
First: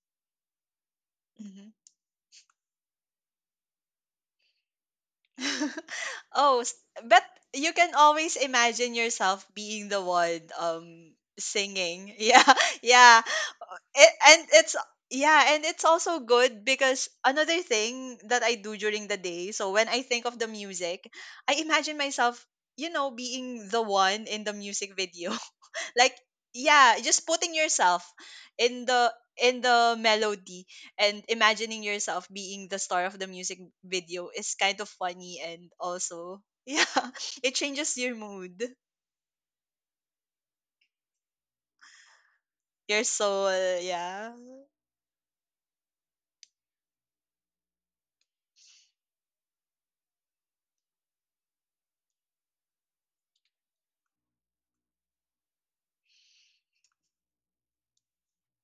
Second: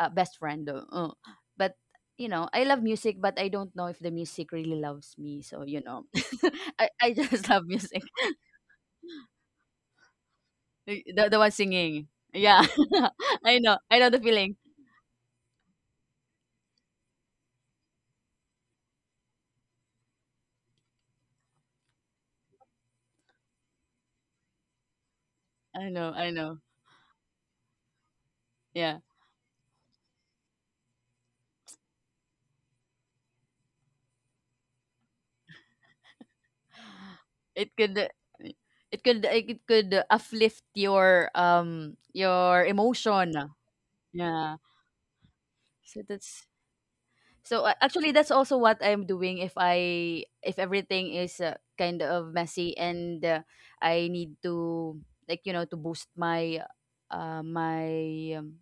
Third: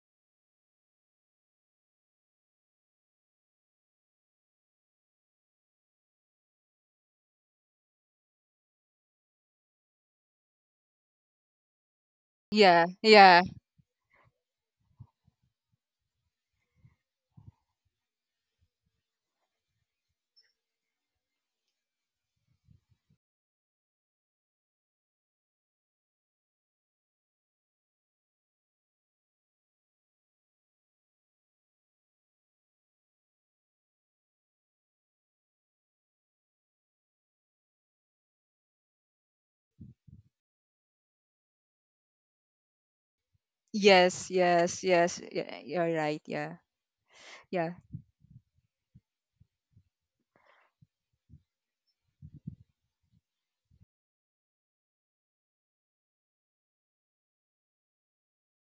A: uh, best friend.
C: hmm.
A: But you know, I love music, but I don't know if the music really loves me. So
C: Oh,
A: I
C: but
A: just love
C: you can
A: music.
C: always imagine yourself being the one,
A: Y- The the one singing.
C: singing. Yeah,
A: Yeah.
B: yeah,
C: yeah.
B: yeah,
A: I know. I know
C: It,
A: the
C: and
A: feeling.
C: it's yeah, and it's also good because another thing that I do during the day, so when I think of the music, I imagine myself, you know, being the one in the music video,
A: I know.
C: like,
A: I know.
C: yeah, just putting yourself in
A: Yeah.
C: the in the melody and imagining yourself being the star of the music video is kind of funny, and also, yeah, it
A: It
C: changes
A: could
C: your mood,
A: it could uplift your
C: your
A: emotion.
C: soul.
B: yes,
C: Yeah.
A: Yeah.
B: yes, yes, yeah, you're
A: So
B: right,
A: that's
B: yeah.
A: so
B: Yeah.
A: actually that's also what I'm doing if everything is kind of messy and I need to, like, you know, to boost my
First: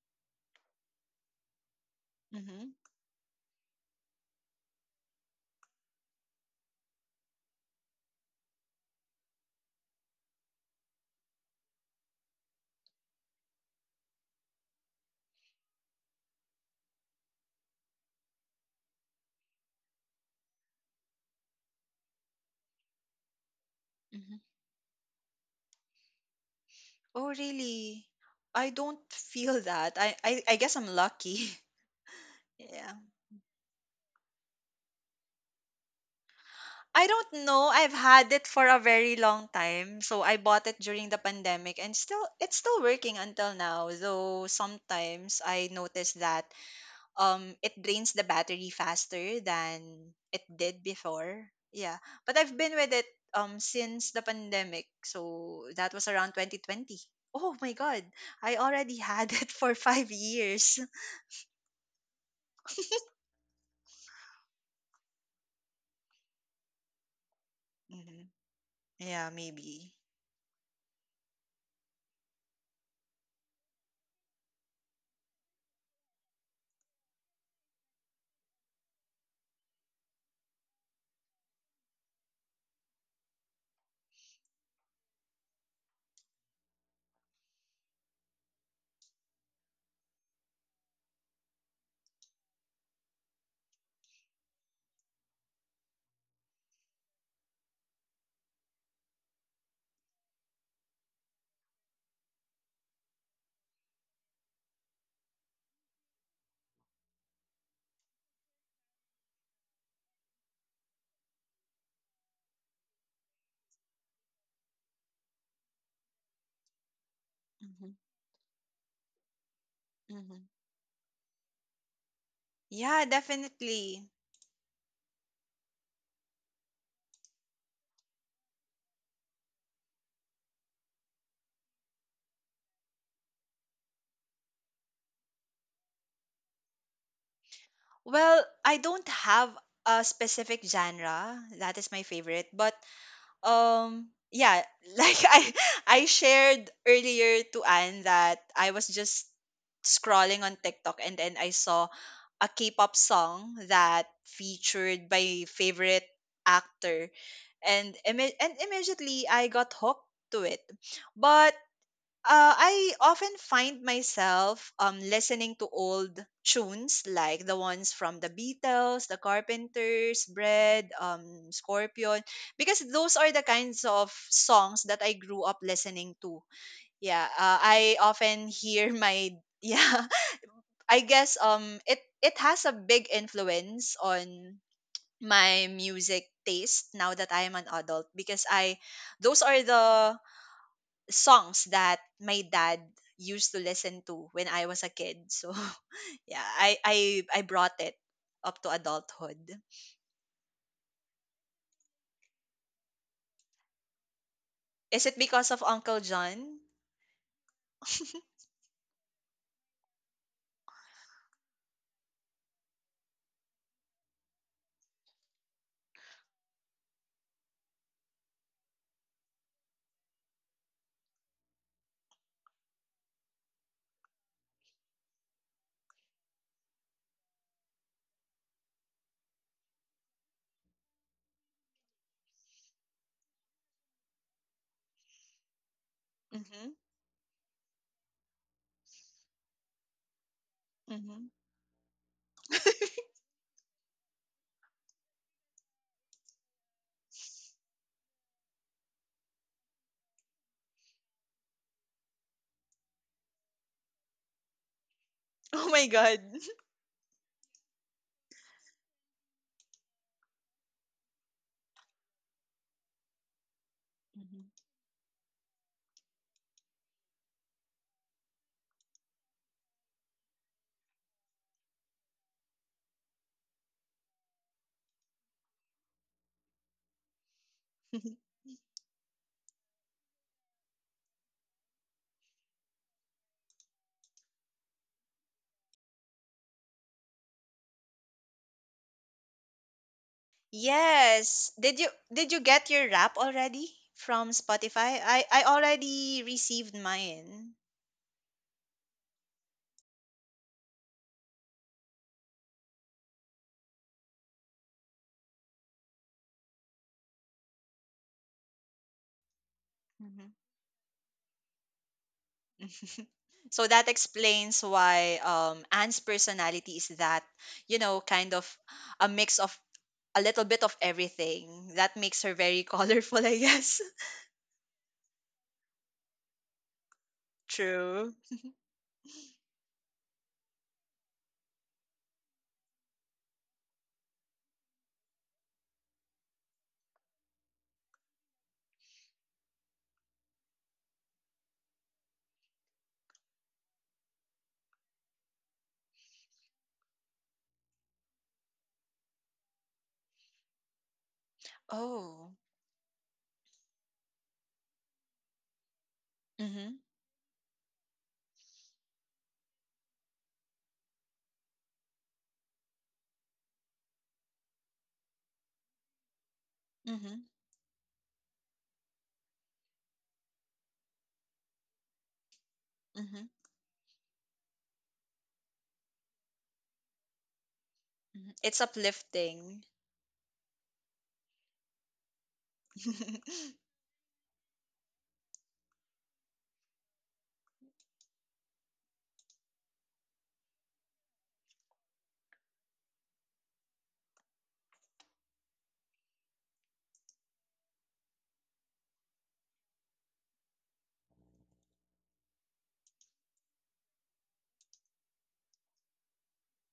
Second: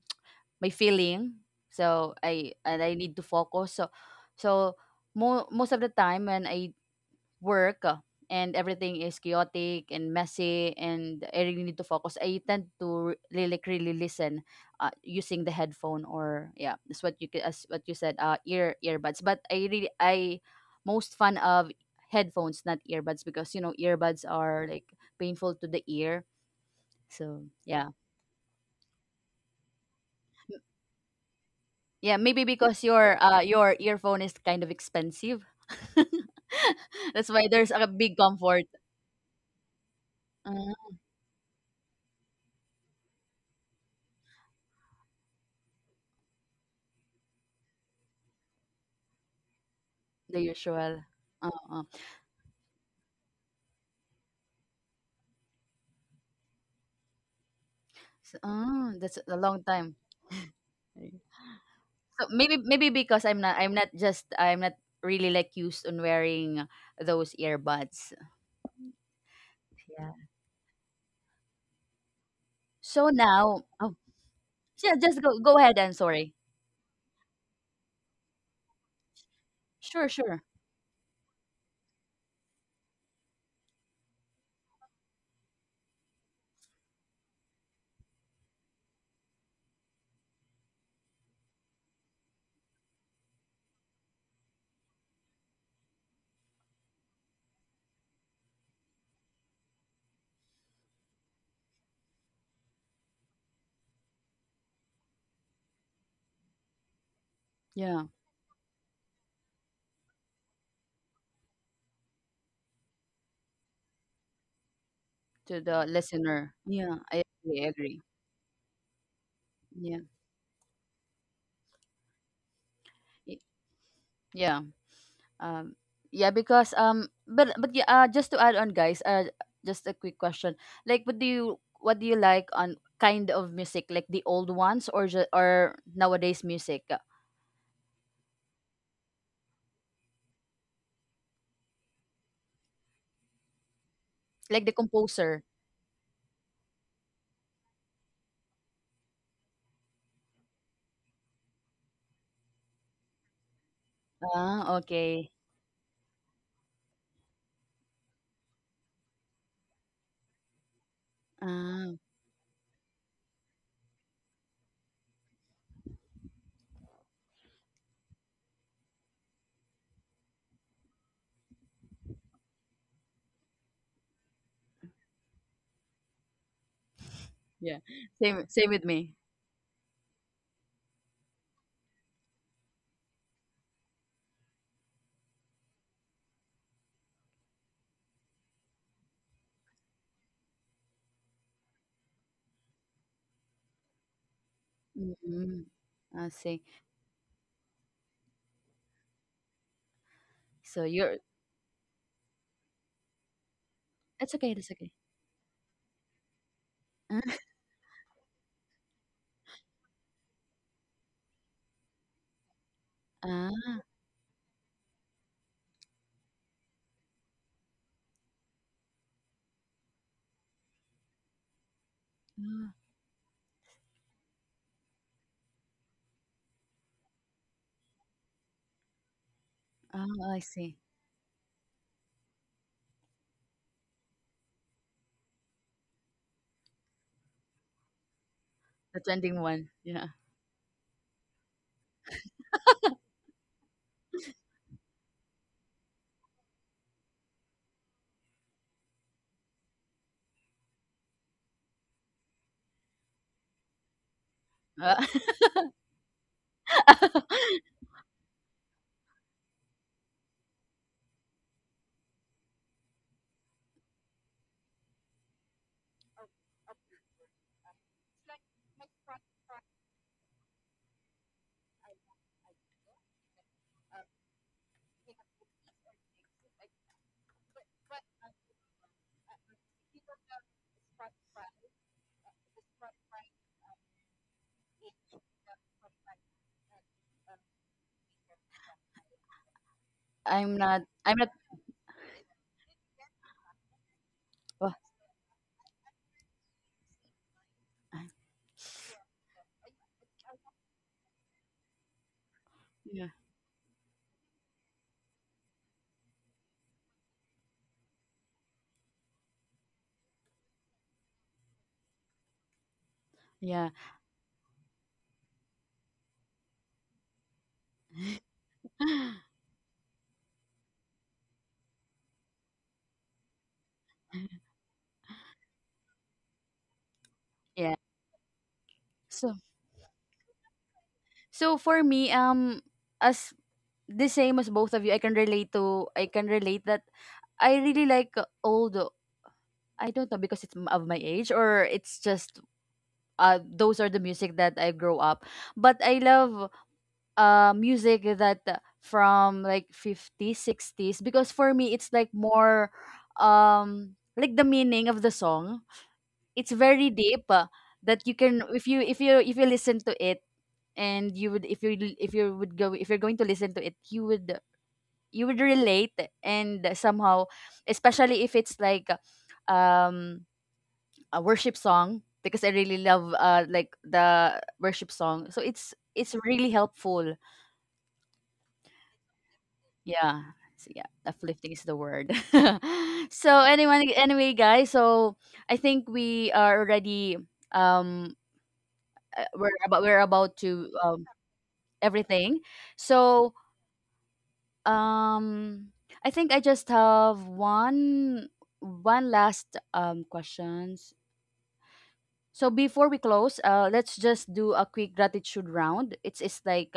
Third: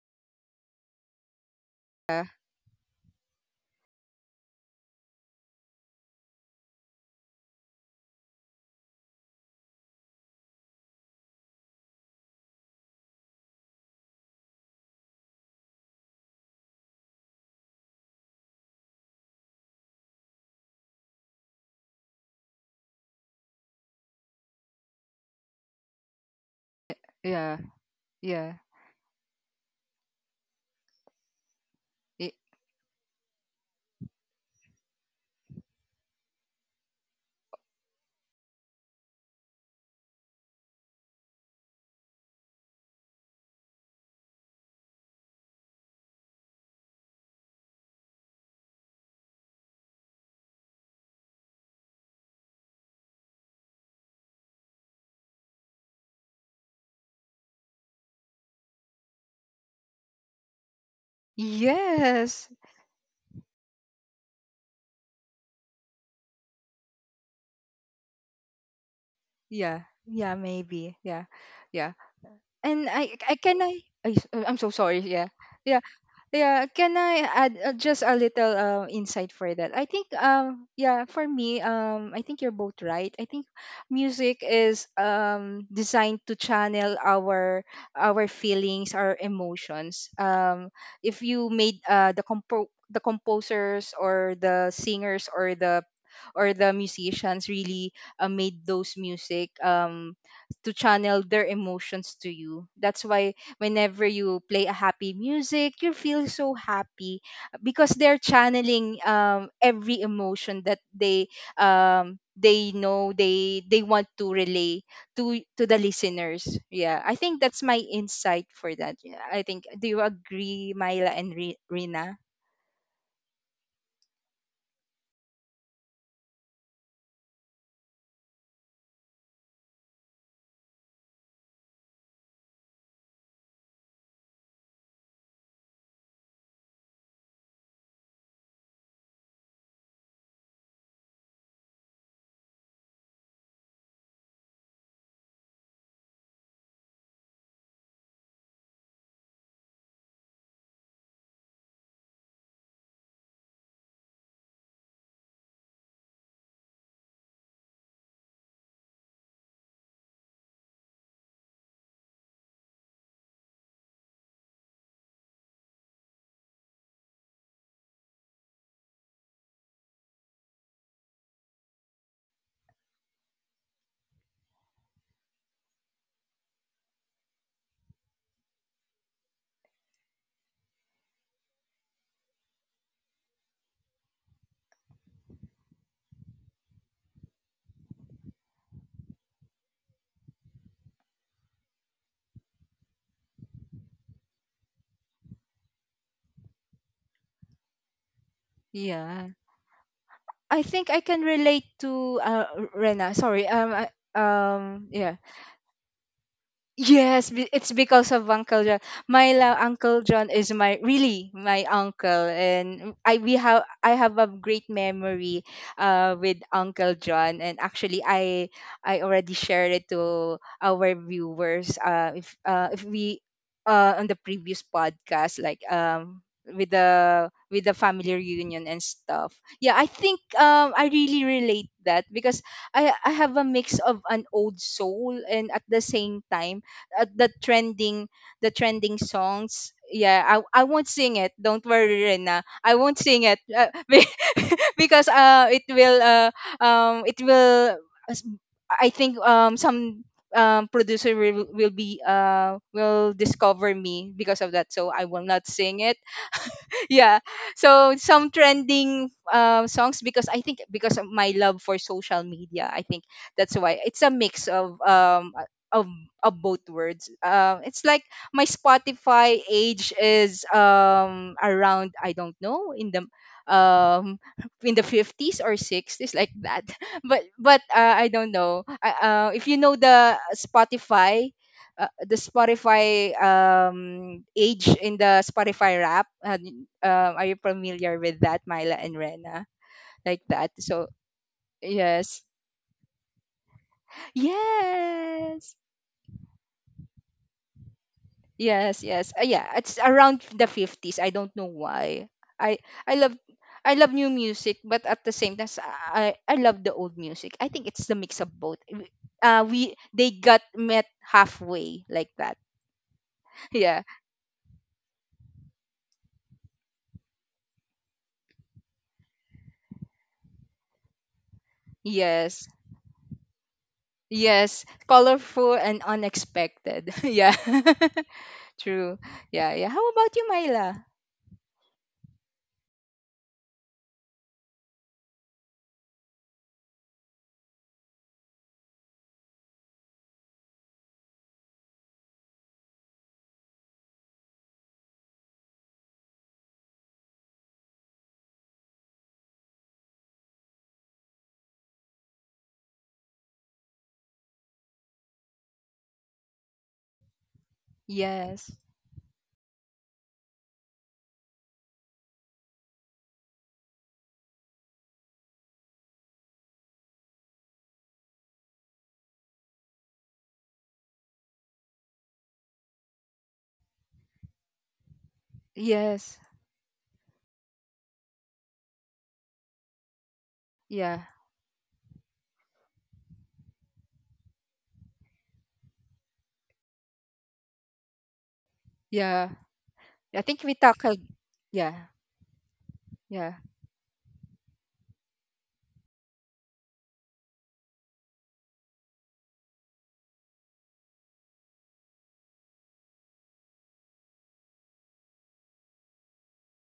A: my feeling. So
B: Yeah,
A: I
C: Mm-hmm,
A: and I need to focus. So most of the time when I work and everything is chaotic and messy and I really need to focus, I tend to really, like, really listen using the headphone or yeah, that's what you as what you said earbuds. But I most fan of headphones, not earbuds, because you know earbuds
C: mm-hmm.
A: are like painful to the ear.
C: Oh
A: So
B: yeah,
A: yeah.
C: really?
B: yeah.
C: I don't feel that I guess I'm lucky.
A: Yeah,
B: Y-
A: maybe because
C: Yeah,
A: your earphone is kind of expensive.
C: I
A: That's
C: don't
A: why
C: know.
A: there's a
C: I've
A: big
C: had it
A: comfort.
C: for a very long time. So I bought it
A: Uh,
C: during the pandemic, and still it's still working until now. Though sometimes I notice that, um, it drains the battery faster than
A: the
C: it did
A: usual.
C: before.
A: Uh,
C: Yeah. But I've been with it, um, since the pandemic. So that was around 2020. Oh my god.
A: so,
C: I
A: oh,
C: already
A: that's
C: had
A: a
C: it
A: long
C: for
A: time.
C: 5 years.
A: Right. So
B: yes.
A: maybe because I'm not really like used on wearing those earbuds.
C: Mhm. Yeah,
B: Yeah,
C: maybe.
A: Yeah.
B: yeah, maybe. Yeah, yeah. And
A: So
B: I can
A: now,
B: I.
A: oh,
B: I I'm so
A: so yeah,
B: sorry.
A: just
B: Yeah,
A: go ahead.
B: yeah.
A: I'm sorry.
B: Yeah, can I add, just a little, insight for that? I
A: Sure,
B: think,
A: sure.
B: yeah, for me, I think you're both right. I think music is, designed to channel our feelings, our emotions. If you made, the composers or the singers or the musicians really, made those music, to channel their emotions to you. That's why whenever you play a happy music you feel so happy, because
A: Yeah,
B: they're channeling, every emotion that they, they know they want to relay
A: to
B: to the
A: the
B: listeners.
A: listener. Yeah,
B: Yeah, I
A: I
B: think that's
A: agree. I
B: my
C: Hmm.
A: agree.
B: insight for that. Yeah, I think, do
A: Yeah,
B: you
C: Hmm.
B: agree, Myla and Rina?
C: Yeah,
A: y-
C: definitely.
A: yeah. Um, yeah, because but yeah, just to add on, guys, just a quick question. Like, what do you like on kind of music, like the old ones or or nowadays music?
C: Well, I don't have a specific genre that is my favorite, but, um, yeah,
A: Like the
C: like
A: composer?
C: I shared earlier to Anne that I was just scrolling on TikTok, and then I saw a K-pop song that
A: Ah,
C: featured
A: okay.
C: my favorite actor, and immediately I got hooked to it. But,
A: Ah,
C: I often find myself, um, listening to old tunes like the ones from the Beatles, the Carpenters, Bread, um, Scorpion, because those are the kinds of songs that I grew up listening to. Yeah,
A: yeah.
C: I
A: Same,
C: often
A: same with
C: hear
A: me.
C: my, yeah, I guess, um, it has a big influence on my music taste now that I am an adult, because I those are the songs that my dad used to listen to when I was a kid. So
A: mm I
C: yeah,
A: see.
C: I I brought it up to
B: Yeah,
C: adulthood.
B: I
A: So
B: think I
A: you're.
B: can relate to, Rena, sorry,
A: It's okay. It's okay.
C: Is
B: yeah.
C: it because of Uncle John?
B: Yes, it's because of Uncle John. Uncle John is my really my uncle, and I we have,
A: Ah,
B: I have a great memory, with Uncle John. And actually, I already shared it to our viewers,
A: ah,
B: if we, on the previous podcast, like, with the family reunion and stuff. Yeah, I
A: ah,
B: think,
A: I see.
B: I really relate that because I have a mix of an old soul, and at the same time,
C: Mhm.
B: uh, the trending the trending
A: The trending one.
B: songs.
A: Yeah.
B: Yeah, I won't sing
C: Mhm.
B: it. Don't worry, Rena. I won't sing it, because it will, as- I think, some, producer will be will discover me because of that. So
A: Uh,
B: I will not
C: Oh
B: sing
C: my
B: it.
C: god.
B: Yeah, so some trending, songs, because I think, because of my love for social media, I think that's why it's a
C: Mhm.
B: mix of, of, of both words. It's like my Spotify age is, around, I don't know, in the, um in the 50s or 60s like that, but I don't know, if you know the Spotify, the Spotify, age in the Spotify rap. Are you familiar with that, Myla and Rena? Like that.
A: I'm not.
B: So
A: I'm not.
C: Yes.
B: yes,
C: Did you get your rap already from
A: Oh,
C: Spotify? I
B: yes,
C: already received mine.
A: I-
B: yes, yes. Yeah, it's around 50s. I don't know why. I I
A: yeah.
B: love. I love new music, but at the same time, I love the old music. I think it's the mix of both. We, they
C: Mhm.
B: got met halfway like that.
A: Yeah.
C: So
B: Yeah.
C: that explains why, um, Anne's personality is that, you know, kind of a mix of a little bit of everything. That makes her
B: Yes.
C: very colorful, I guess.
B: Yes, colorful and unexpected. Yeah,
A: Yeah.
C: True.
B: true.
A: So
B: Yeah, yeah. How about you, Myla?
A: so for me, as the same as both of you, I can relate to. I can relate that I really like old. I don't know because it's of my age or it's just those are the music that I grow up. But I love music that from like 50s, 60s, because for me it's like
C: Oh.
A: more like the meaning of the song, it's
C: Mhm.
A: very deep, that you can,
B: Yes,
A: if you listen to it, and you would, if you're going to listen to it, you would, you would relate, and somehow,
C: Mhm.
A: especially if it's like um a worship song, because I really love,
C: Mhm.
A: like the worship song, so it's
B: yes,
A: really helpful.
C: Mhm. It's uplifting.
A: Yeah, so yeah,
B: yeah,
A: uplifting is the word. So anyway, anyway, guys, so I think we are already um
B: yeah.
A: we're about, we're
B: I
A: about
B: think we
A: to
B: tackled. Yeah,
A: everything. So
B: yeah.
A: um, I think I just have one last questions. So before we close, let's just do a quick gratitude round. It's like,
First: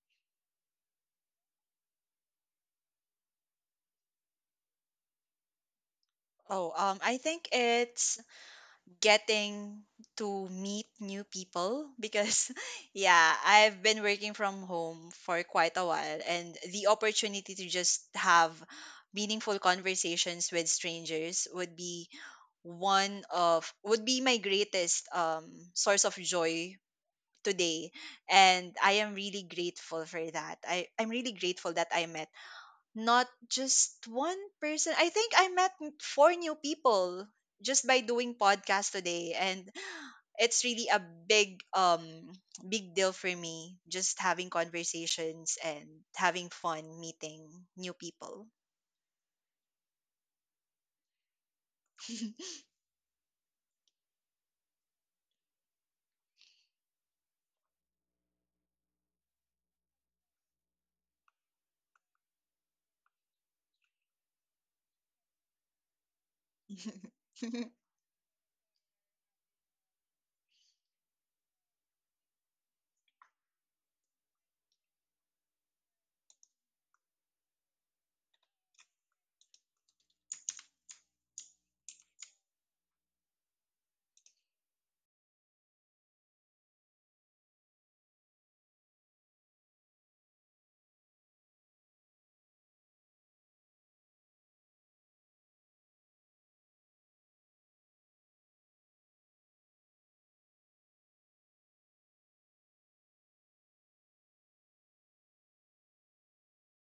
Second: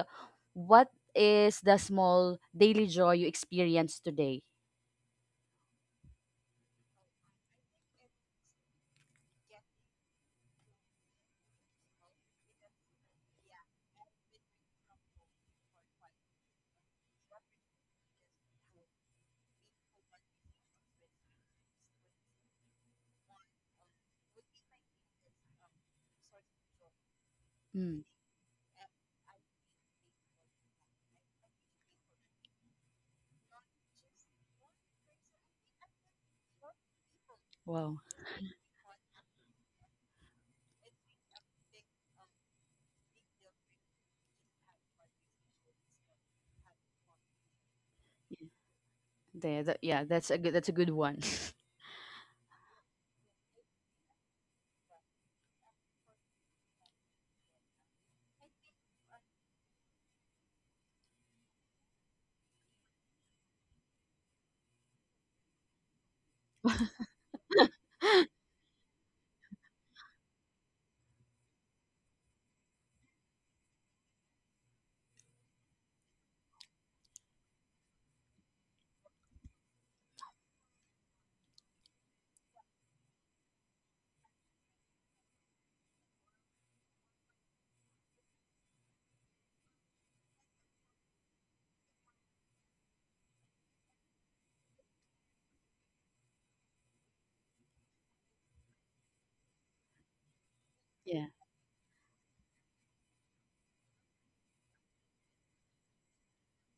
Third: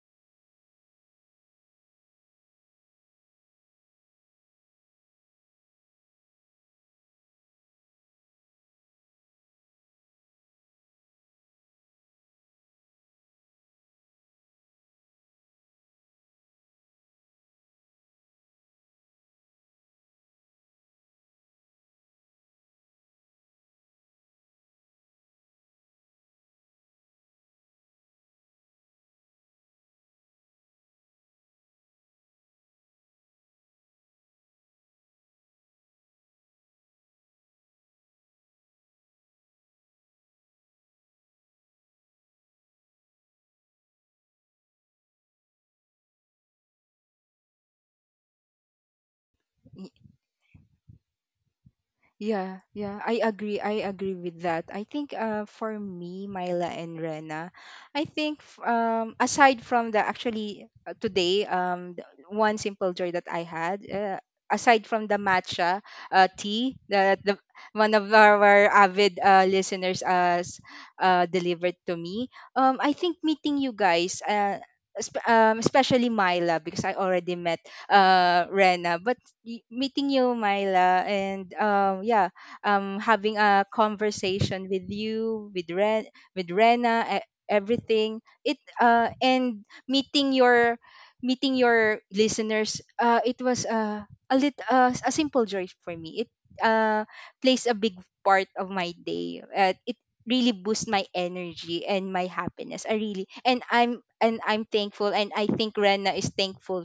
A: what is the small daily joy you experience today?
C: Oh, um, I think it's getting to meet new people, because yeah, I've been working from home for quite a while, and the opportunity to just have meaningful conversations with strangers would be one of would be my greatest, um, source of joy today.
A: Mm,
C: And I am really grateful for that. I'm really grateful that I met, not just one person, I think I met four new people just
A: wow,
C: by doing podcast today, and it's really a big, big deal for me, just having conversations and having fun meeting new
A: yeah,
C: people.
A: yeah, that's a good, that's a good one.
B: Yeah, yeah, I agree. I agree with that. I think, for me, Myla and Rena, I think, aside from the, actually, today, one simple joy that I had, aside from the matcha, tea that the one of our avid, listeners has, delivered to me. I think meeting you guys, especially Myla, because I already met, Rena. But, meeting you, Myla, and, yeah, having a conversation with you, with with Rena, everything. It, and meeting your, meeting your listeners. It was, a simple joy for me. It uh, plays a big part of my day. It really boosts my
A: Yeah.
B: energy and my happiness. I'm thankful, and I think Rena is thankful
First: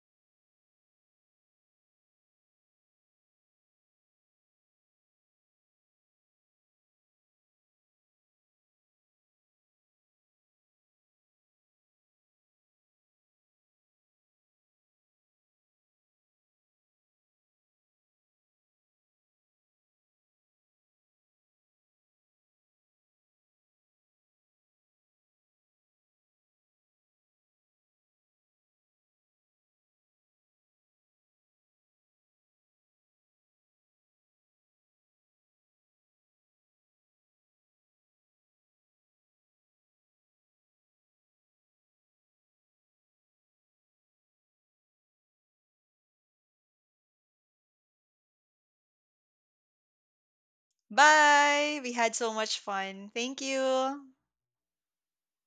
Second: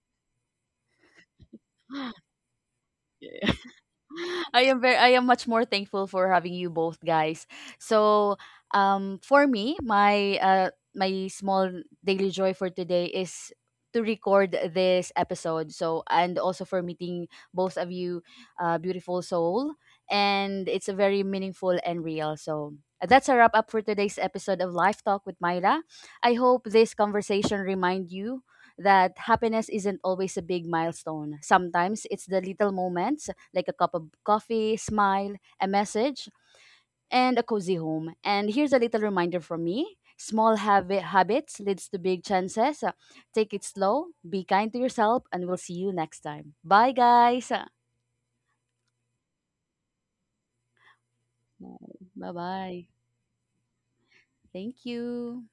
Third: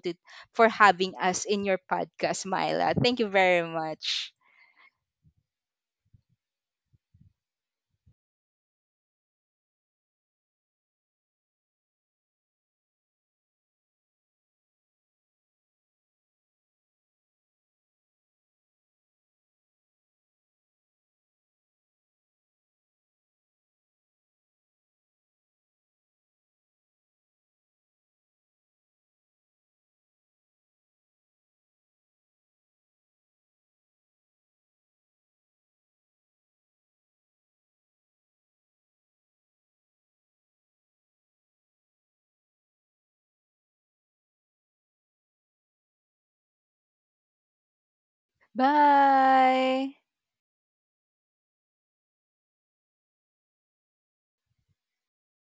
B: for having us in your podcast, Myla. Thank you
A: Yeah.
B: very much.
A: I am much more thankful for having you both guys. So for me, my my small daily joy for today is to record this episode. So and also for meeting both of you beautiful soul, and it's a very meaningful and real. So that's a wrap up for today's episode of Life Talk with Myla. I hope this conversation remind you that happiness isn't always a big milestone. Sometimes it's the little moments, like a cup of coffee, smile, a message, and a cozy home. And here's a little reminder from me. Small habits leads to big chances. Take it slow, be kind to yourself, and we'll see you next time. Bye, guys.
B: Bye.
C: Bye, we had
A: Bye,
C: so much
A: bye.
C: fun, thank you.
A: Thank you.